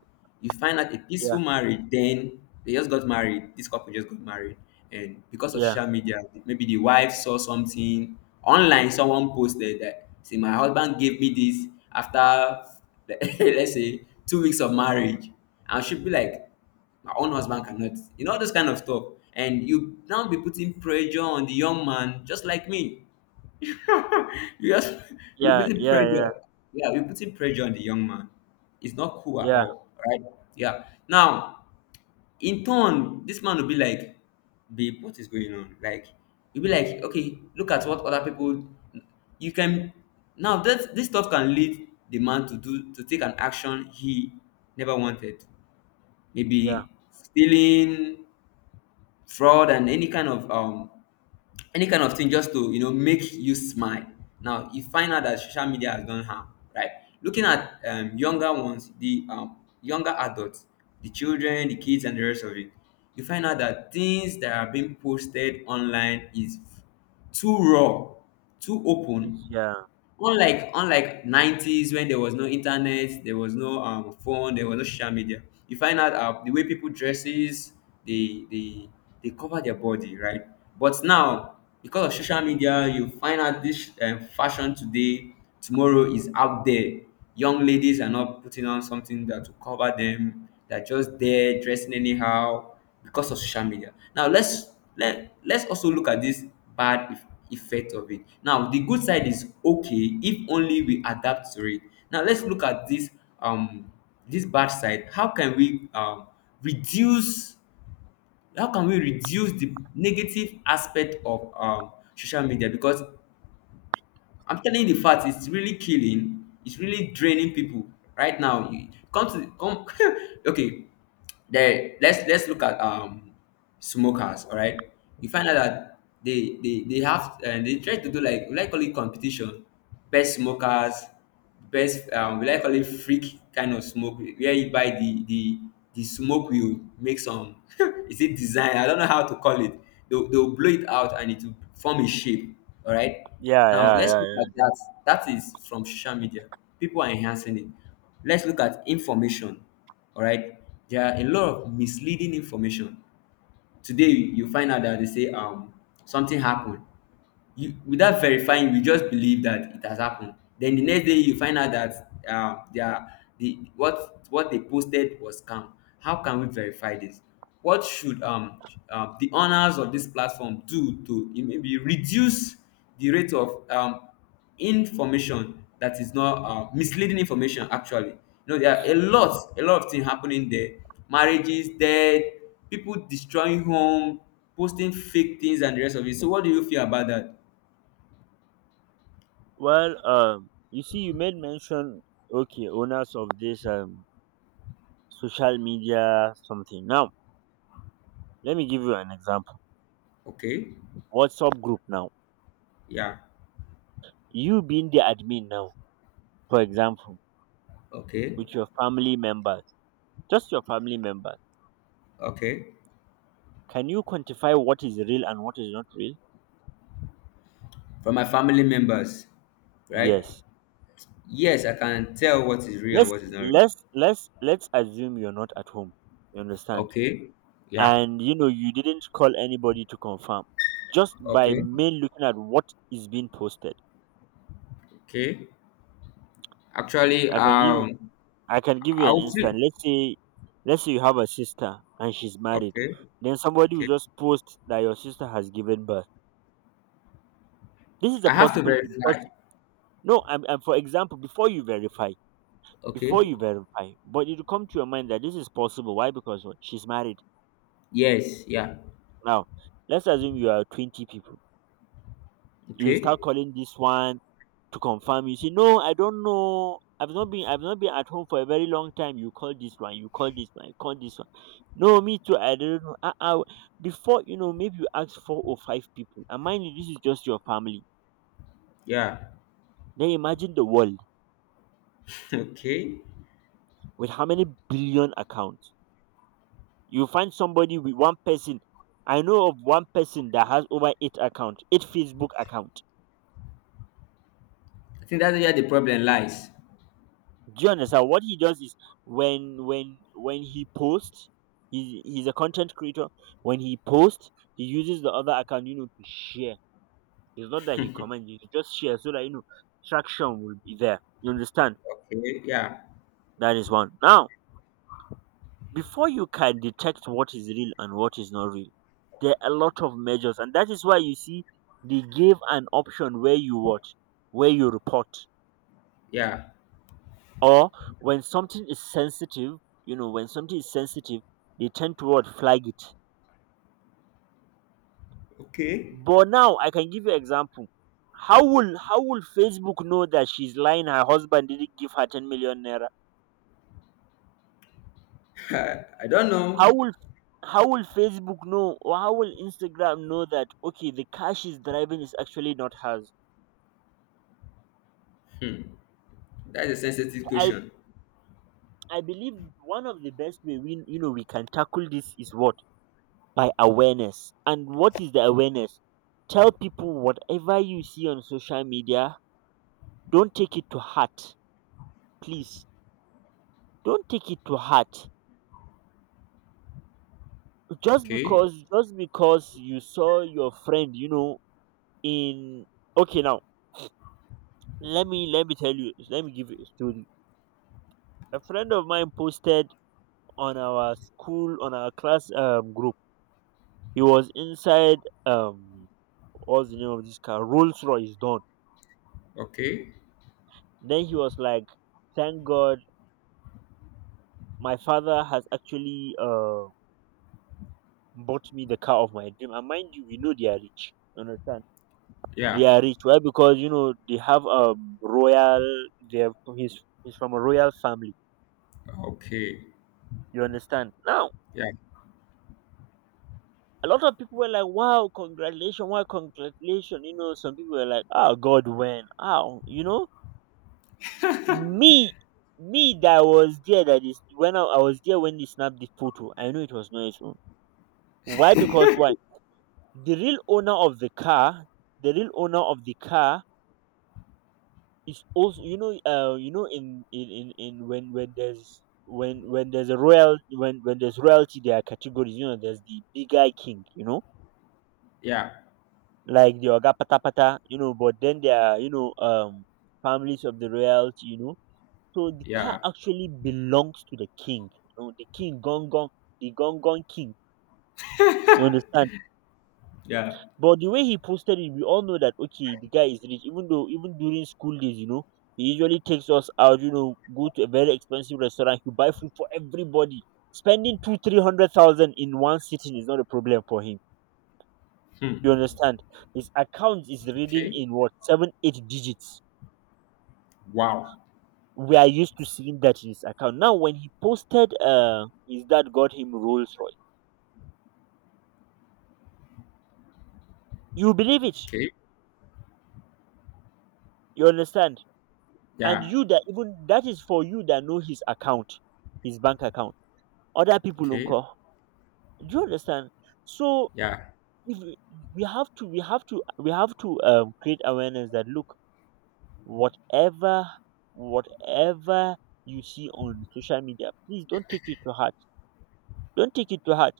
left: You find out a peaceful
right: yeah.
left: marriage, then they just got married, this couple just got married, and because of
right: Yeah,
left: social media maybe the wife saw something online, someone posted that, "See, my husband gave me this after," let's say 2 weeks of marriage, and she'd be like, "My own husband cannot," you know, all those kind of stuff. And you now be putting pressure on the young man, just like me. You just you're
right: yeah,
left: putting
right: yeah, yeah,
left: pressure. Yeah, you're putting pressure on the young man. It's not cool at
right: yeah,
left: all, right? Yeah. Now, in turn, this man will be like, "Babe, what is going on?" Like, you'll be like, "Okay, look at what other people." You can, now that this stuff can lead the man to do, to take an action he never wanted.
right: yeah,
left: Maybe stealing, fraud, and any kind of thing just to, you know, make you smile. Now you find out that social media has done harm, right? Looking at younger ones, the younger adults, the children, the kids, and the rest of it, you find out that things that are being posted online is too raw, too open.
right: it's-, yeah,
left: Unlike 90s, when there was no internet, there was no phone, there was no social media. You find out the way people dresses, they they cover their body, right? But now, because of social media, you find out this fashion today tomorrow is out there. Young ladies are not putting on something that will cover them. They're just there dressing anyhow because of social media. Now let's let's also look at this bad eff- effect of it. Now the good side is okay if only we adapt to it. Now let's look at this um this bad side. How can we reduce, how can we reduce the negative aspect of social media? Because I'm telling you the fact, it's really killing, it's really draining people right now. You come to come Okay. There, let's look at smokers, all right? You find out that they have, and they try to do, like, call it competition, best smokers, best will I call it freak kind of smoke, where you buy the smoke will make some is it design, I don't know how to call it. They'll blow it out and it will form a shape, all right?
right: yeah,
left: Now
right: yeah,
left: let's
right: yeah,
left: look at
right: yeah.
left: that. That is from social media. People are enhancing it. Let's look at information, all right? There are a lot of misleading information today. You find out that they say something happened, you, without verifying, you just believe that it has happened. Then the next day you find out that the what they posted was scam. How can we verify this? What should the owners of this platform do to maybe reduce the rate of information that is not misleading information? Actually, you know, there are a lot of things happening there: marriages, death, people destroying home, posting fake things, and the rest of it. So what do you feel about that?
right: Well, you see, you made mention, okay, owners of this social media something. Now, let me give you an example.
left: Okay.
right: WhatsApp group now.
left: Yeah.
right: You being the admin now, for example,
left: Okay.
right: with your family members, just your family members.
left: Okay.
right: Can you quantify what is real and what is not real?
left: From my family members, right?
right: Yes.
left: Yes, I can tell what is real and
right: Let's
left: what is not real.
right: let's assume you're not at home. You understand?
left: Okay. Yeah.
right: And you know you didn't call anybody to confirm, just by
left: Okay.
right: main looking at what is being posted.
left: Okay. Actually,
right: i can give you- I can give you
left: I
right: an
left: will feel.
right: instance. Let's say let's say you have a sister and she's married,
left: Okay.
right: then somebody
left: Okay.
right: will just post that your sister has given birth. This is a
left: I have to
right: possible
left: verify.
right: impossible. No, I'm for example, before you verify,
left: Okay.
right: before you verify, but it will come to your mind that this is possible. Why? Because what? She's married.
left: Yes. Yeah.
right: Now, let's assume you are 20 people. You
left: Okay.
right: start calling this one to confirm. You say, no, I don't know, I've not been I've not been at home for a very long time. You call this one, you call this one, you call this one. No, me too, I don't know. Before you know, maybe you ask four or five people, and mind you, this is just your family.
left: Yeah.
right: Then imagine the world,
left: Okay.
right: with how many billion accounts. You find somebody with one person. I know of one person that has over eight account, eight Facebook account.
left: I think that's where the problem lies.
right: Do you understand? What he does is, when he posts, he's a content creator. When he posts, he uses the other account, you know, to share. It's not that he comments, he just shares so that you know traction will be there. You understand?
left: Okay. Yeah.
right: That is one. Now, before you can detect what is real and what is not real, there are a lot of measures, and that is why you see they gave an option where you watch, where you report.
left: Yeah.
right: Or when something is sensitive, you know, when something is sensitive, they tend to what flag it.
left: Okay.
right: But now I can give you example. How will Facebook know that she's lying? Her husband didn't give her 10 million naira.
left: I don't
right: How
left: know.
right: will how will Facebook know, or how will Instagram know that okay, the car she's driving is actually not hers?
left: Hmm. That's a sensitive
right: I
left: question.
right: I believe one of the best way we, you know, we can tackle this is what, by awareness. And what is the awareness? Tell people, whatever you see on social media, don't take it to heart. Please, don't take it to heart. Just
left: Okay.
right: because just because you saw your friend, you know, in okay now, let me give you a story. A friend of mine posted on our school, on our class group. He was inside, um, what's the name of this car? Rolls Royce done.
left: Okay.
right: Then he was like, thank God my father has actually bought me the car of my dream. And mind you, we know they are rich. You understand?
left: Yeah.
right: They are rich. Why? Because you know they have a royal. They have, he's from a royal family.
left: Okay.
right: You understand? Now
left: Yeah.
right: a lot of people were like, "Wow, congratulations! Wow, congratulations!" You know, some people were like, "Oh God, when? Ah, you know, me." Me that was there, that is when I was there when they snapped the photo, I know it was not his own. Why? Because why? The real owner of the car the real owner of the car is also, you know, you know, in when when there's a royal, when there's royalty, there are categories. You know, there's the big guy king, you know,
left: Yeah.
right: like the oga pata pata, you know, but then there are, you know, um, families of the royalty, you know, so the car
left: Yeah.
right: actually belongs to the king, you know, the king gong gong, the gong gong king, you understand.
left: Yeah.
right: But the way he posted it, we all know that okay, the guy is rich. Even though, even during school days, you know, he usually takes us out. You know, go to a very expensive restaurant. He buy food for everybody. Spending two, 300,000 in one sitting is not a problem for him. You
left: Hmm.
right: understand? His account is reading
left: Okay.
right: in what, seven, eight digits.
left: Wow.
right: We are used to seeing that in his account. Now, when he posted, his dad got him Rolls Royce. You believe it?
left: Okay.
right: You understand? And
left: Yeah.
right: you that even that is for you that know his account, his bank account, other people
left: Okay.
right: nko, do you understand? So
left: Yeah.
right: if we, we have to we have to create awareness that look, whatever, whatever you see on social media, please don't take it to heart. Don't take it to heart.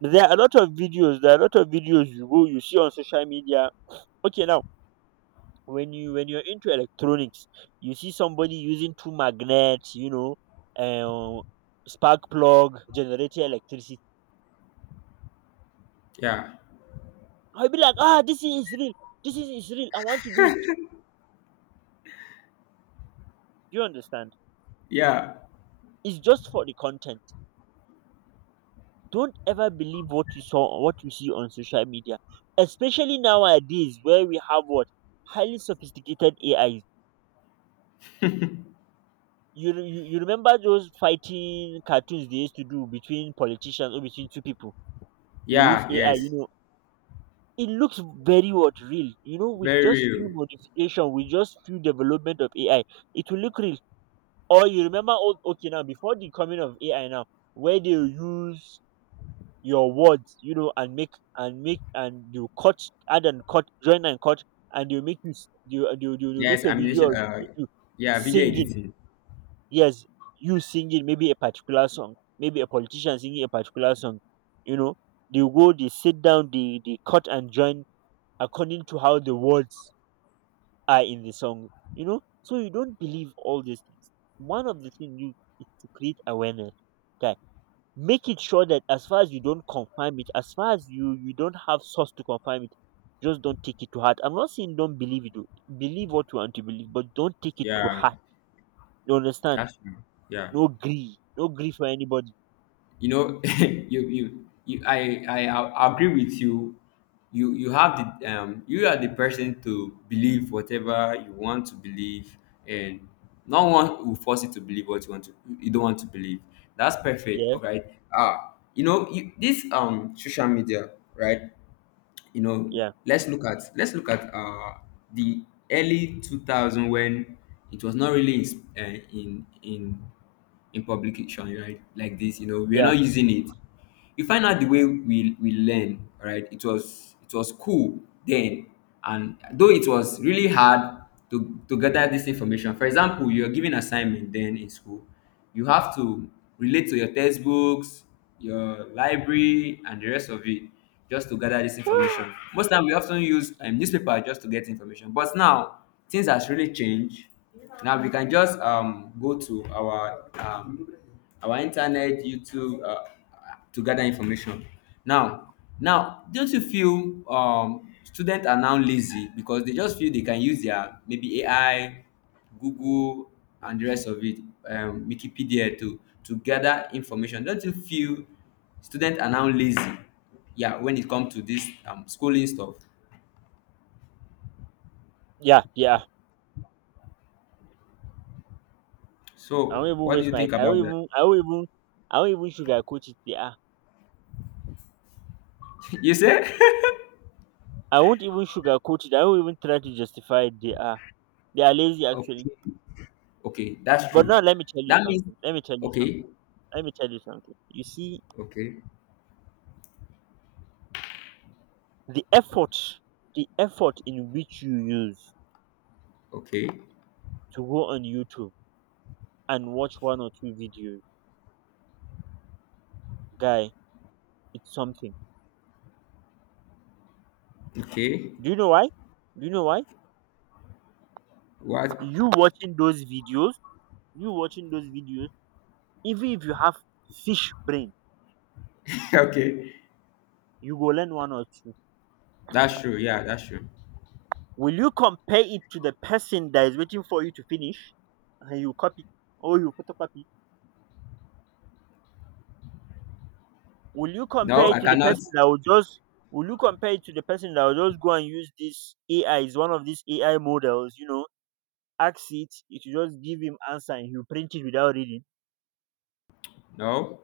right: There are a lot of videos there are a lot of videos you go, you see on social media. Okay, now, when you're into electronics, you see somebody using two magnets, you know, um, spark plug generating electricity.
left: Yeah.
right: I'll be like, ah, this is real. Is real. I want to do it. Do you understand?
left: Yeah.
right: It's just for the content. Don't ever believe what you saw or what you see on social media, especially nowadays where we have what highly sophisticated AIs. You remember those fighting cartoons they used to do between politicians or between two people? They use
left: Yeah.
right: AI. You
left: Yes.
right: know, it looks very what real. You know, with
left: Very
right: just
left: real.
right: few modification, with just few development of AI, it will look real. Or you remember old okay now, before the coming of AI now, where they use your words, you know, and make and you cut, add and cut, join and cut, and they make you they will
left: Yes.
right: make a
left: I mean,
right: video of you
left: yeah. Video
right: singing.
left: editing.
right: Yes, you singing maybe a particular song, maybe a politician singing a particular song. You know, they go, they sit down, they cut and join according to how the words are in the song. You know, so you don't believe all these things. One of the things you is to create awareness that make it sure that as far as you don't confirm it, as far as you don't have source to confirm it, just don't take it to heart. I'm not saying don't believe it believe what you want to believe, but don't take it to
left: Yeah.
right: heart. You understand?
left: That's true. Yeah.
right: No grief, no grief for anybody.
left: You know, you I agree with you. You have the you are the person to believe whatever you want to believe, and no one will force you to believe what you want to, you don't want to believe. That's perfect,
right: yeah
left: all right? Ah, you know, you, this social media, right? You know,
right: yeah
left: let's look at, the early 2000, when it was not really in in publication, right, like this. You know, we're
right: yeah
left: not using it. You find out the way we learn, right? It was, it was cool then. And though it was really hard to gather this information, for example, you're given assignment then in school, you have to relate to your textbooks, your library, and the rest of it, just to gather this information. Most time we often use newspaper just to get information. But now things has really changed. Now we can just go to our internet, youtube, to gather information. Now, now don't you feel students are now lazy because they just feel they can use their maybe AI, Google, and the rest of it, Wikipedia to gather information. Don't you feel students are now lazy? Yeah, when it comes to this schooling stuff.
right: yeah, i won't
left: So,
right: even
left: what do
right: waste
left: you
right: my
left: think
right: i won't
left: about that?
right: even i won't even I won't even sugarcoat it, yeah.
left: You say?
right: I won't even sugarcoat it. I won't even try to justify it. They are, they are lazy actually.
left: Okay, okay, that's
right: But now
left: true.
right: let me tell you
left: That means
right: something.
left: okay,
right: Let me tell you something. You see,
left: okay,
right: the effort, the effort in which you use
left: okay,
right: to go on YouTube and watch one or two videos, guy, it's something.
left: okay.
right: Do you know why?
left: What?
right: You watching those videos, you watching those videos, even if you have fish brain,
left: Okay,
right: you go learn one or two.
left: that's true. Yeah, that's true.
right: Will you compare it to the person that is waiting for you to finish and you copy, or you photocopy? Will you
left: No,
right: compare
left: I
right: it to the
left: cannot.
right: person that will just Will you compare it to the person that will just go and use this AI, is one of these AI models, you know, ask it, it will just give him answer and he'll print it without reading.
left: No.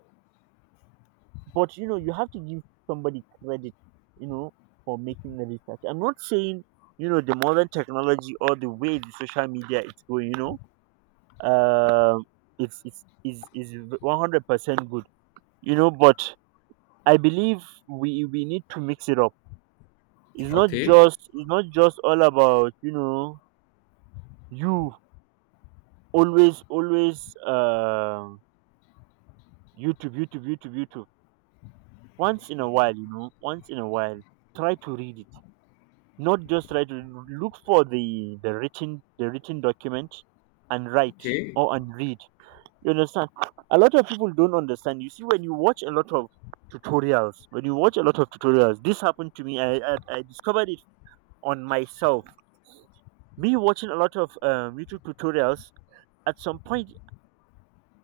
right: But you know, you have to give somebody credit, you know, for making the research. I'm not saying, you know, the modern technology or the way the social media is going, you know, um it's is 100% good, you know, but I believe we need to mix it up.
left: Okay,
right: It's not just all about, you know, you, always, um, YouTube. Once in a while, you know, once in a while, try to read it, not just try to look for the written, the written document and write
left: okay,
right: or and read. You understand? A lot of people don't understand. You see, when you watch a lot of tutorials, this happened to me. I discovered it on myself. Me watching a lot of YouTube tutorials at some point,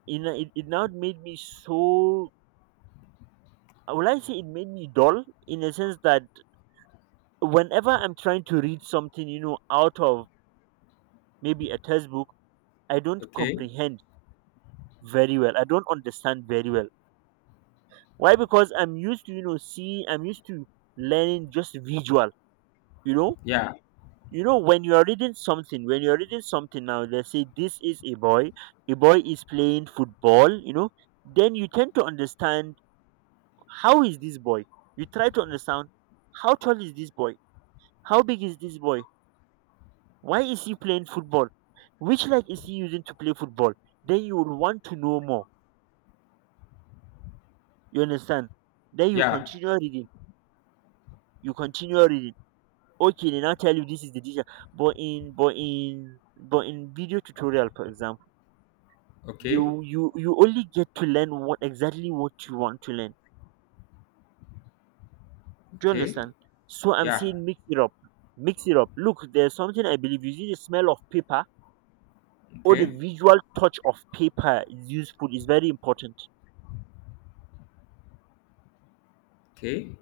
right: you know, it now made me so. Will I say it made me dull, in a sense that whenever I'm trying to read something, you know, out of maybe a textbook, I don't
left: okay.
right: comprehend very well. I don't understand very well why. Because I'm used to, seeing. I'm used to learning just visual you know
left: Yeah,
right: when you're reading something, now they say this is a boy. A boy is playing football, then you tend to understand. How is this boy? You try to understand. How tall is this boy? How big is this boy? Why is he playing football? Which leg is he using to play football? Then you will want to know more, you understand? Then you
left: yeah.
right: continue reading. you continue reading okay, they now tell you this is the decision. But in, video tutorial for example, you
left: Okay.
right: you you only get to learn what exactly what you want to learn. Do you
left: Okay.
right: understand? So I'm
left: Yeah.
right: saying mix it up. Look, there's something I believe. You see, the smell of paper or the
left: Okay.
right: visual touch of paper is useful, is very important.
left: Okay.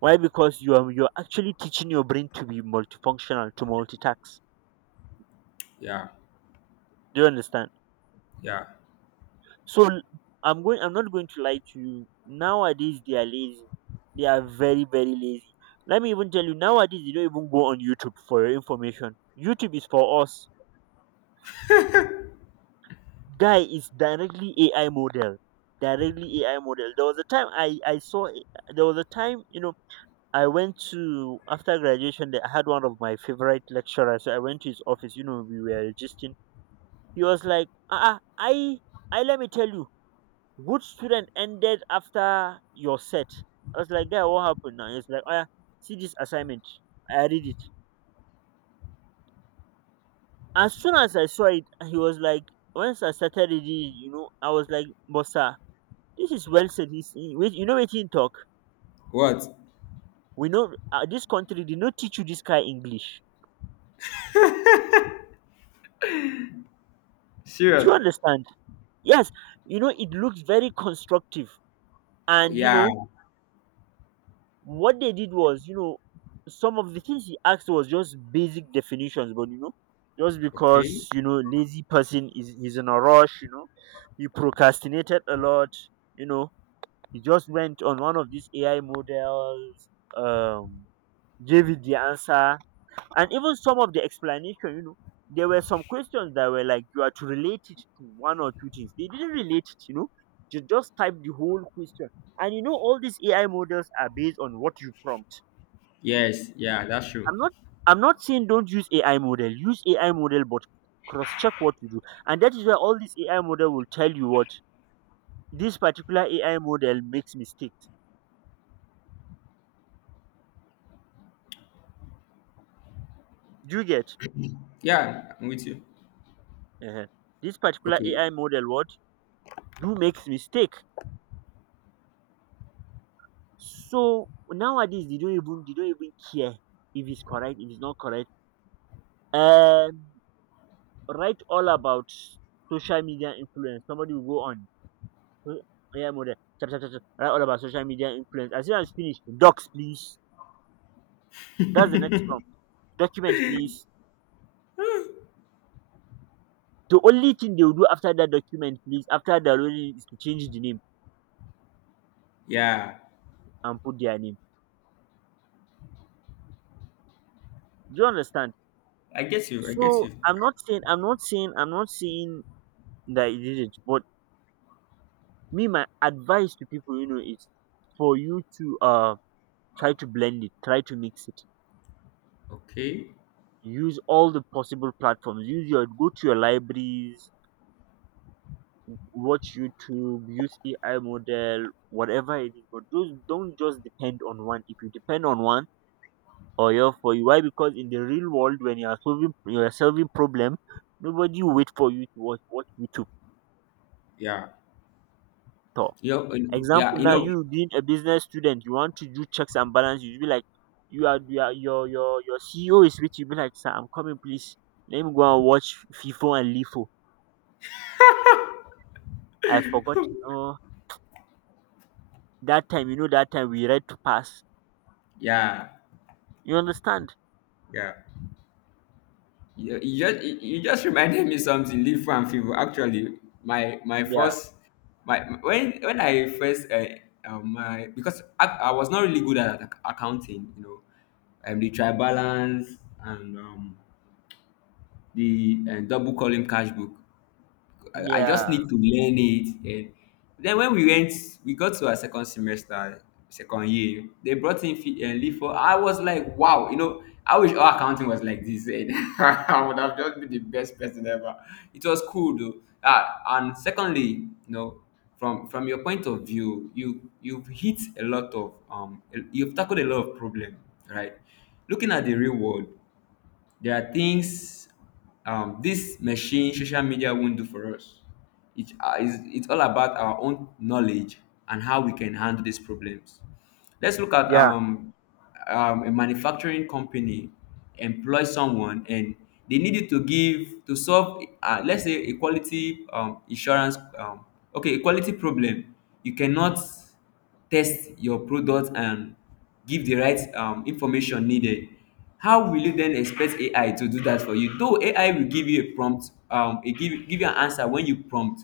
right: Why? Because you're actually teaching your brain to be multifunctional, to multitask.
left: Yeah.
right: Do you understand?
left: Yeah.
right: So l- I'm going. I'm not going to lie to you. Nowadays they are lazy. They are very very lazy. Let me even tell you. Nowadays you don't even go on YouTube for your information. YouTube is for us. Guy is directly AI model. Directly AI model. There was a time I saw. There was a time, I went to after graduation, that I had one of my favorite lecturers. So I went to his office. You know we were registering. He was like, ah, I let me tell you. Good student ended after your set. I was like, guy, what happened now? He's like, oh yeah, see this assignment. I read it. As soon as I saw it, he was like, once I started reading, I was like, but sir, this is well said. Wait, you know what he talk?
left: What?
right: We know this country did not teach you this guy English. Do you
left: Serious.
right: understand? Yes, it looked very constructive. And, you
left: Yeah.
right: know, what they did was, some of the things he asked was just basic definitions, but just
left: Okay.
right: because lazy person is he's in a rush. He procrastinated a lot, you know, he just went on one of these AI models, um, Gave it the answer, and even some of the explanation. There were some questions that were like you are to relate it to one or two things. They didn't relate it. You just type the whole question. And all these AI models are based on what you prompt.
left: Yes. Yeah. That's true.
right: I'm not I'm not saying don't use AI model. Use AI model but cross check what you do. And that is why all this AI model will tell you what this particular AI model makes mistakes. Do you get
left: Yeah. I'm with you.
right: uh this particular
left: Okay.
right: AI model what do makes mistake. So nowadays they don't even care if it's correct, if it's not correct. Um Write all about social media influence. Somebody will go on so- AI model. Chap, chap, chap, chap, write all about social media influence. As soon as finished, docs please. That's the next prompt. Document, please. The only thing they'll do after that document, please, after the already is to change the name
left: Yeah.
right: and put their name. Do you understand?
left: I get you. I get
right: So
left: you.
right: I'm not saying I'm not saying I'm not saying that it didn't, but me my advice to people, is for you to try to blend it, try to mix it.
left: Okay.
right: Use all the possible platforms. Use your go to your libraries, watch YouTube, use AI model, whatever it is. But those don't just depend on one. If you depend on one or your for you. Why? Because in the real world, when you are solving problem, nobody will wait for you to watch YouTube
left: Yeah.
right: talk.
left: You know, yeah.
right: Example
left: You
right: now,
left: know.
right: you being a business student, you want to do checks and balance. You be like, your CEO is with you. Be like, sir, I'm coming, please. Let me go and watch FIFO and LIFO. I forgot. Oh, that time, that time we read to pass.
left: Yeah.
right: You understand?
left: Yeah. You you just reminded me something. Live and fever. Actually, my
right: Yeah,
left: first, my, when I first my, because I was not really good at accounting. You know, the tribalance and the double column cash book. I just
right: yeah,
left: need to learn it. And then when we went, we got to our second semester, second year. They brought in and LIFO. I was like, wow, you know, I wish all accounting was like this. And I would have just been the best person ever. It was cool though. Ah, and secondly, you know, from your point of view, you, you've hit a lot of you've tackled a lot of problem, right? Looking at the real world, there are things this machine, social media, won't do for us. It, it's all about our own knowledge and how we can handle these problems. Let's look at
right: yeah,
left: a manufacturing company employ someone, and they needed to give to solve let's say a quality insurance okay, a quality problem. You cannot test your product and give the right information needed. How will you then expect AI to do that for you? Though AI will give you a prompt, it give you an answer when you prompt.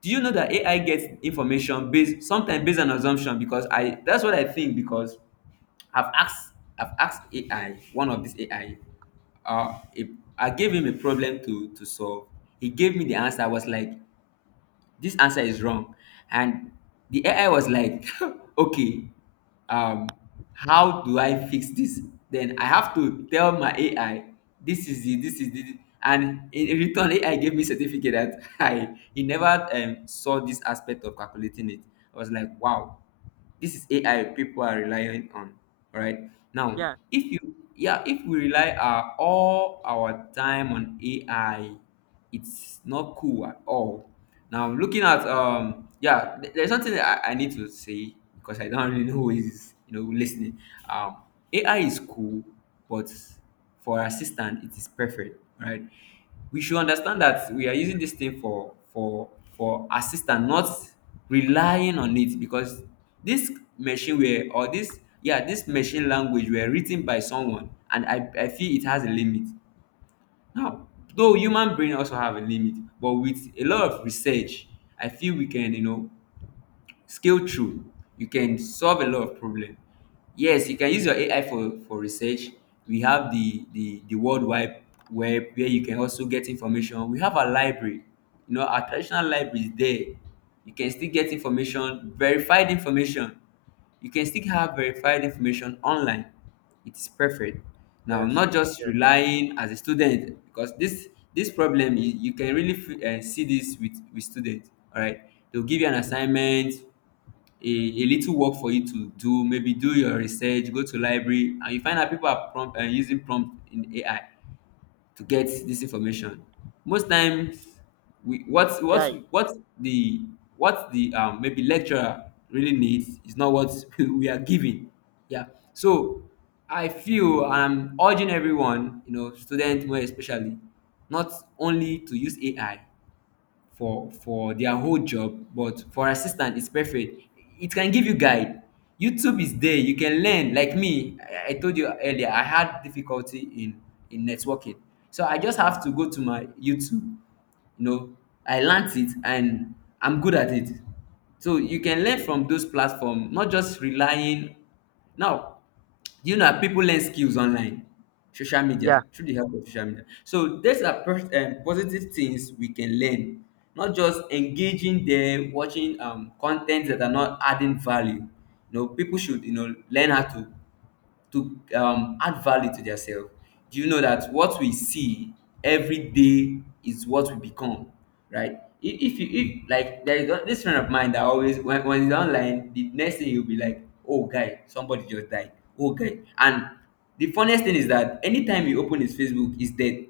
left: Do you know that AI gets information based, sometimes based on assumption? Because I, that's what I think, because I've asked I've asked AI, one of these AI, if I gave him a problem to solve. He gave me the answer. I was like, this answer is wrong. And the AI was like, okay, um, how do I fix this? Then I have to tell my AI, this is it, this is it. And in return, AI gave me certificate that I, he never saw this aspect of calculating it. I was like, wow, this is AI people are relying on. All right. Now,
right: yeah.
left: if you, yeah, if we rely our all our time on AI, it's not cool at all. Now, looking at yeah, there's something that I need to say, because I don't really know who is, you know, listening. Um, AI is cool, but for assistant, it is perfect. All right. We should understand that we are using this thing for assistant, not relying on it, because this this machine language were written by someone, and I feel it has a limit. Now, though human brain also have a limit, but with a lot of research, I feel we can skill through. You can solve a lot of problem. Yes, you can use your AI for research. We have the world wide web, where you can also get information. We have a library. You know, our traditional library is there. You can still get information, verified information. You can still have verified information online. It is perfect. Now,
right: Yes,
left: not just
right: yes,
left: relying as a student, because this problem you, you can really see this with students. All right, they'll give you an assignment, a little work for you to do. Maybe do your research, go to library, and you find out people are prompt using prompt in AI to get this information. Most times, we
right: yeah, Guy.
left: what the maybe lecturer really needs is not what we are giving. Yeah. So I feel, I'm urging everyone, you know, students more especially, not only to use AI for their whole job, but for assistant it's perfect. It can give you guide. YouTube is there, you can learn like me. I told you earlier I had difficulty in networking, so I just have to go to my YouTube. You know, I learnt it, and I'm good at it. So you can learn from those platform, not just relying. Now, do you know that people learn skills online, social
right: Yeah.
left: media, through the help of social media? So these are positive things we can learn, not just engaging there, watching content that are not adding value. You know, people should learn how to add value to themselves. Do you know that what we see every day is what we become, right? If like there is this friend of mine that always, when he's online, the next thing, you'll be like, oh guy, somebody just died. Oh guy. And the funniest thing is that anytime you open his Facebook, he's dead.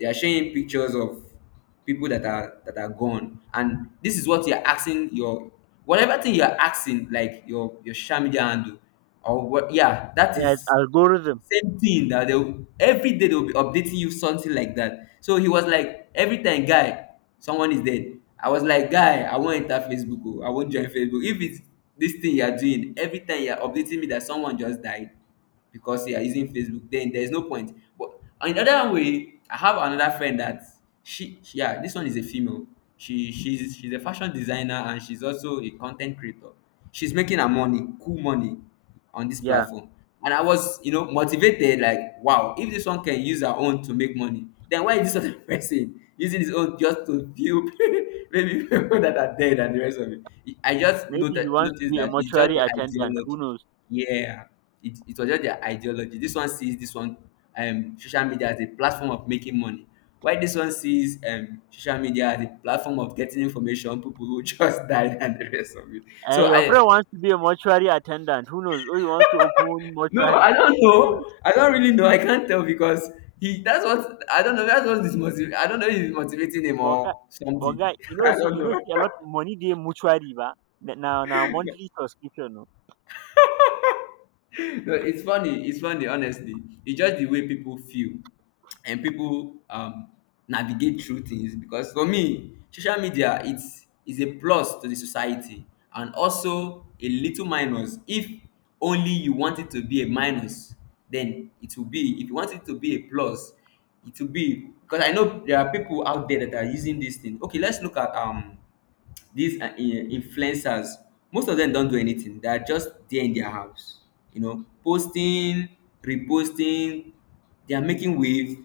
left: They are showing pictures of people that are gone, and this is what you're asking your whatever thing you're asking, like your social media handle, or what? Yeah, that
right: Yes,
left: is
right: algorithm.
left: same thing that every day they'll be updating you something like that. So he was like, every time, guy, someone is dead. I was like, guy, I won't enter Facebook. Oh, I won't join Facebook. If it's this thing you're doing, every time you're updating me that someone just died, because they are using Facebook, then there's no point. But on the other way, I have another friend that yeah, this one is a female. She's a fashion designer, and she's also a content creator. She's making her money, cool money, on this
right: Yeah.
left: platform. And I was, you know, motivated, like, wow, if this one can use her own to make money, then why is this other person using his own just to view maybe people that are dead and the rest of it? I just
right: Maybe he wants to
left: noticed
right: be a
left: that it's just
right: mortuary
left: the
right: attendant, who
left: ideology.
right: knows?
left: Yeah, it was just their ideology. This one sees this one social media as a platform of making money. Why this one sees social media as a platform of getting information, people who just died and the rest of it.
right: Eh,
left: So
right: your
left: I
right: friend wants to be a mortuary attendant, who knows? Or he wants to open
left: no,
right: mortuary,
left: I don't
right: who knows?
left: know. I don't really know. I can't tell because he that's what I don't know. That's what's his motiv- I don't know if he's motivating him
right: But guy,
left: or
right: but
left: something.
right: guy,
left: I don't
right: you know,
left: know.
right: see a lot money day mortuary, ba. Now, monthly subscription, no.
left: No, it's funny. It's funny, honestly. It's just the way people feel and people navigate through things. Because for me, social media it's is a plus to the society, and also a little minus. If only you want it to be a minus, then it will be. If you want it to be a plus, it will be. Because I know there are people out there that are using this thing. Okay, let's look at these influencers. Most of them don't do anything, they are just there in their house, you know, posting, reposting. They are making wave,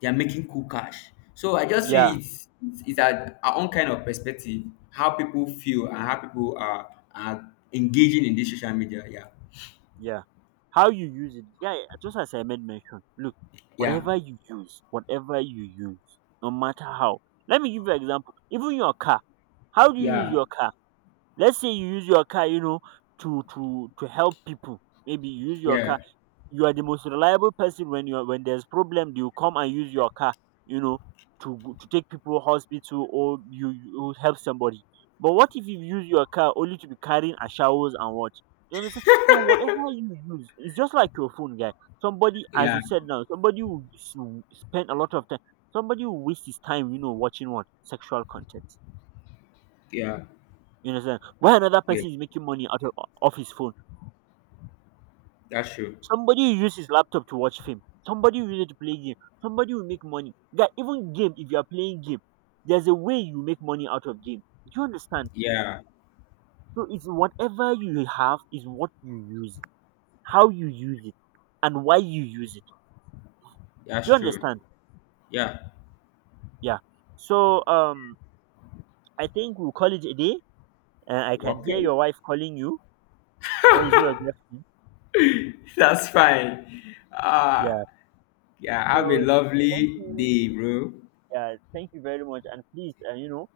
left: they are making cool cash. So I just
right: Yeah,
left: feel it's our own kind of perspective, how people feel and how people are engaging in this social media. Yeah.
right: yeah. How you use it, yeah. Just as I made mention, look,
left: Yeah.
right: whatever you use, no matter how. Let me give you an example. Even your car, how do you use
left: Yeah.
right: your car? Let's say you use your car, to help people. Maybe you use your car.
left: Yeah.
right: You are the most reliable person when you are when there's problem. You come and use your car, you know, to take people to hospital or you help somebody. But what if you use your car only to be carrying a showers and what? You understand? So whatever you use, it's just like your phone, guy. Somebody, as
left: Yeah.
right: you said now, somebody will spend a lot of time. Somebody will waste his time, watching what sexual content.
left: Yeah.
right: You understand? Why another
left: Yeah,
right: person is making money out of off his phone?
left: that's true.
right: Somebody will use his laptop to watch film. Somebody will use it to play game. Somebody will make money. That even game, if you are playing game, there's a way you make money out of game. Do you understand?
left: Yeah,
right: So it's whatever you have is what you use, how you use it, and why you use it. Do you
left: that's true.
right: understand?
left: Yeah.
right: Yeah. So I think we'll call it a day. I can hear
left: Okay.
right: your wife calling you, or is it your girlfriend?
left: That's fine. Ah,
right: Yeah.
left: yeah, have a
right: So thank
left: lovely
right: you.
left: day, bro.
right: Yeah, thank you very much. And please, uh, you know,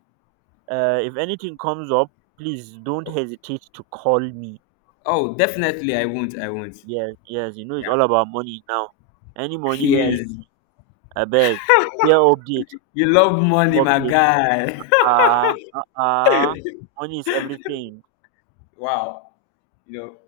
right: uh, if anything comes up, please don't hesitate to call me.
left: Oh, definitely, I won't. I won't.
right: Yes, yes, it's
left: Yeah.
right: all about money now. Any money ways,
left: Yes.
right: I beg. Share updates,
left: You love money, my
right: updates.
left: guy.
right: Ah, uh, ah, uh, Money is everything.
left: wow. You know,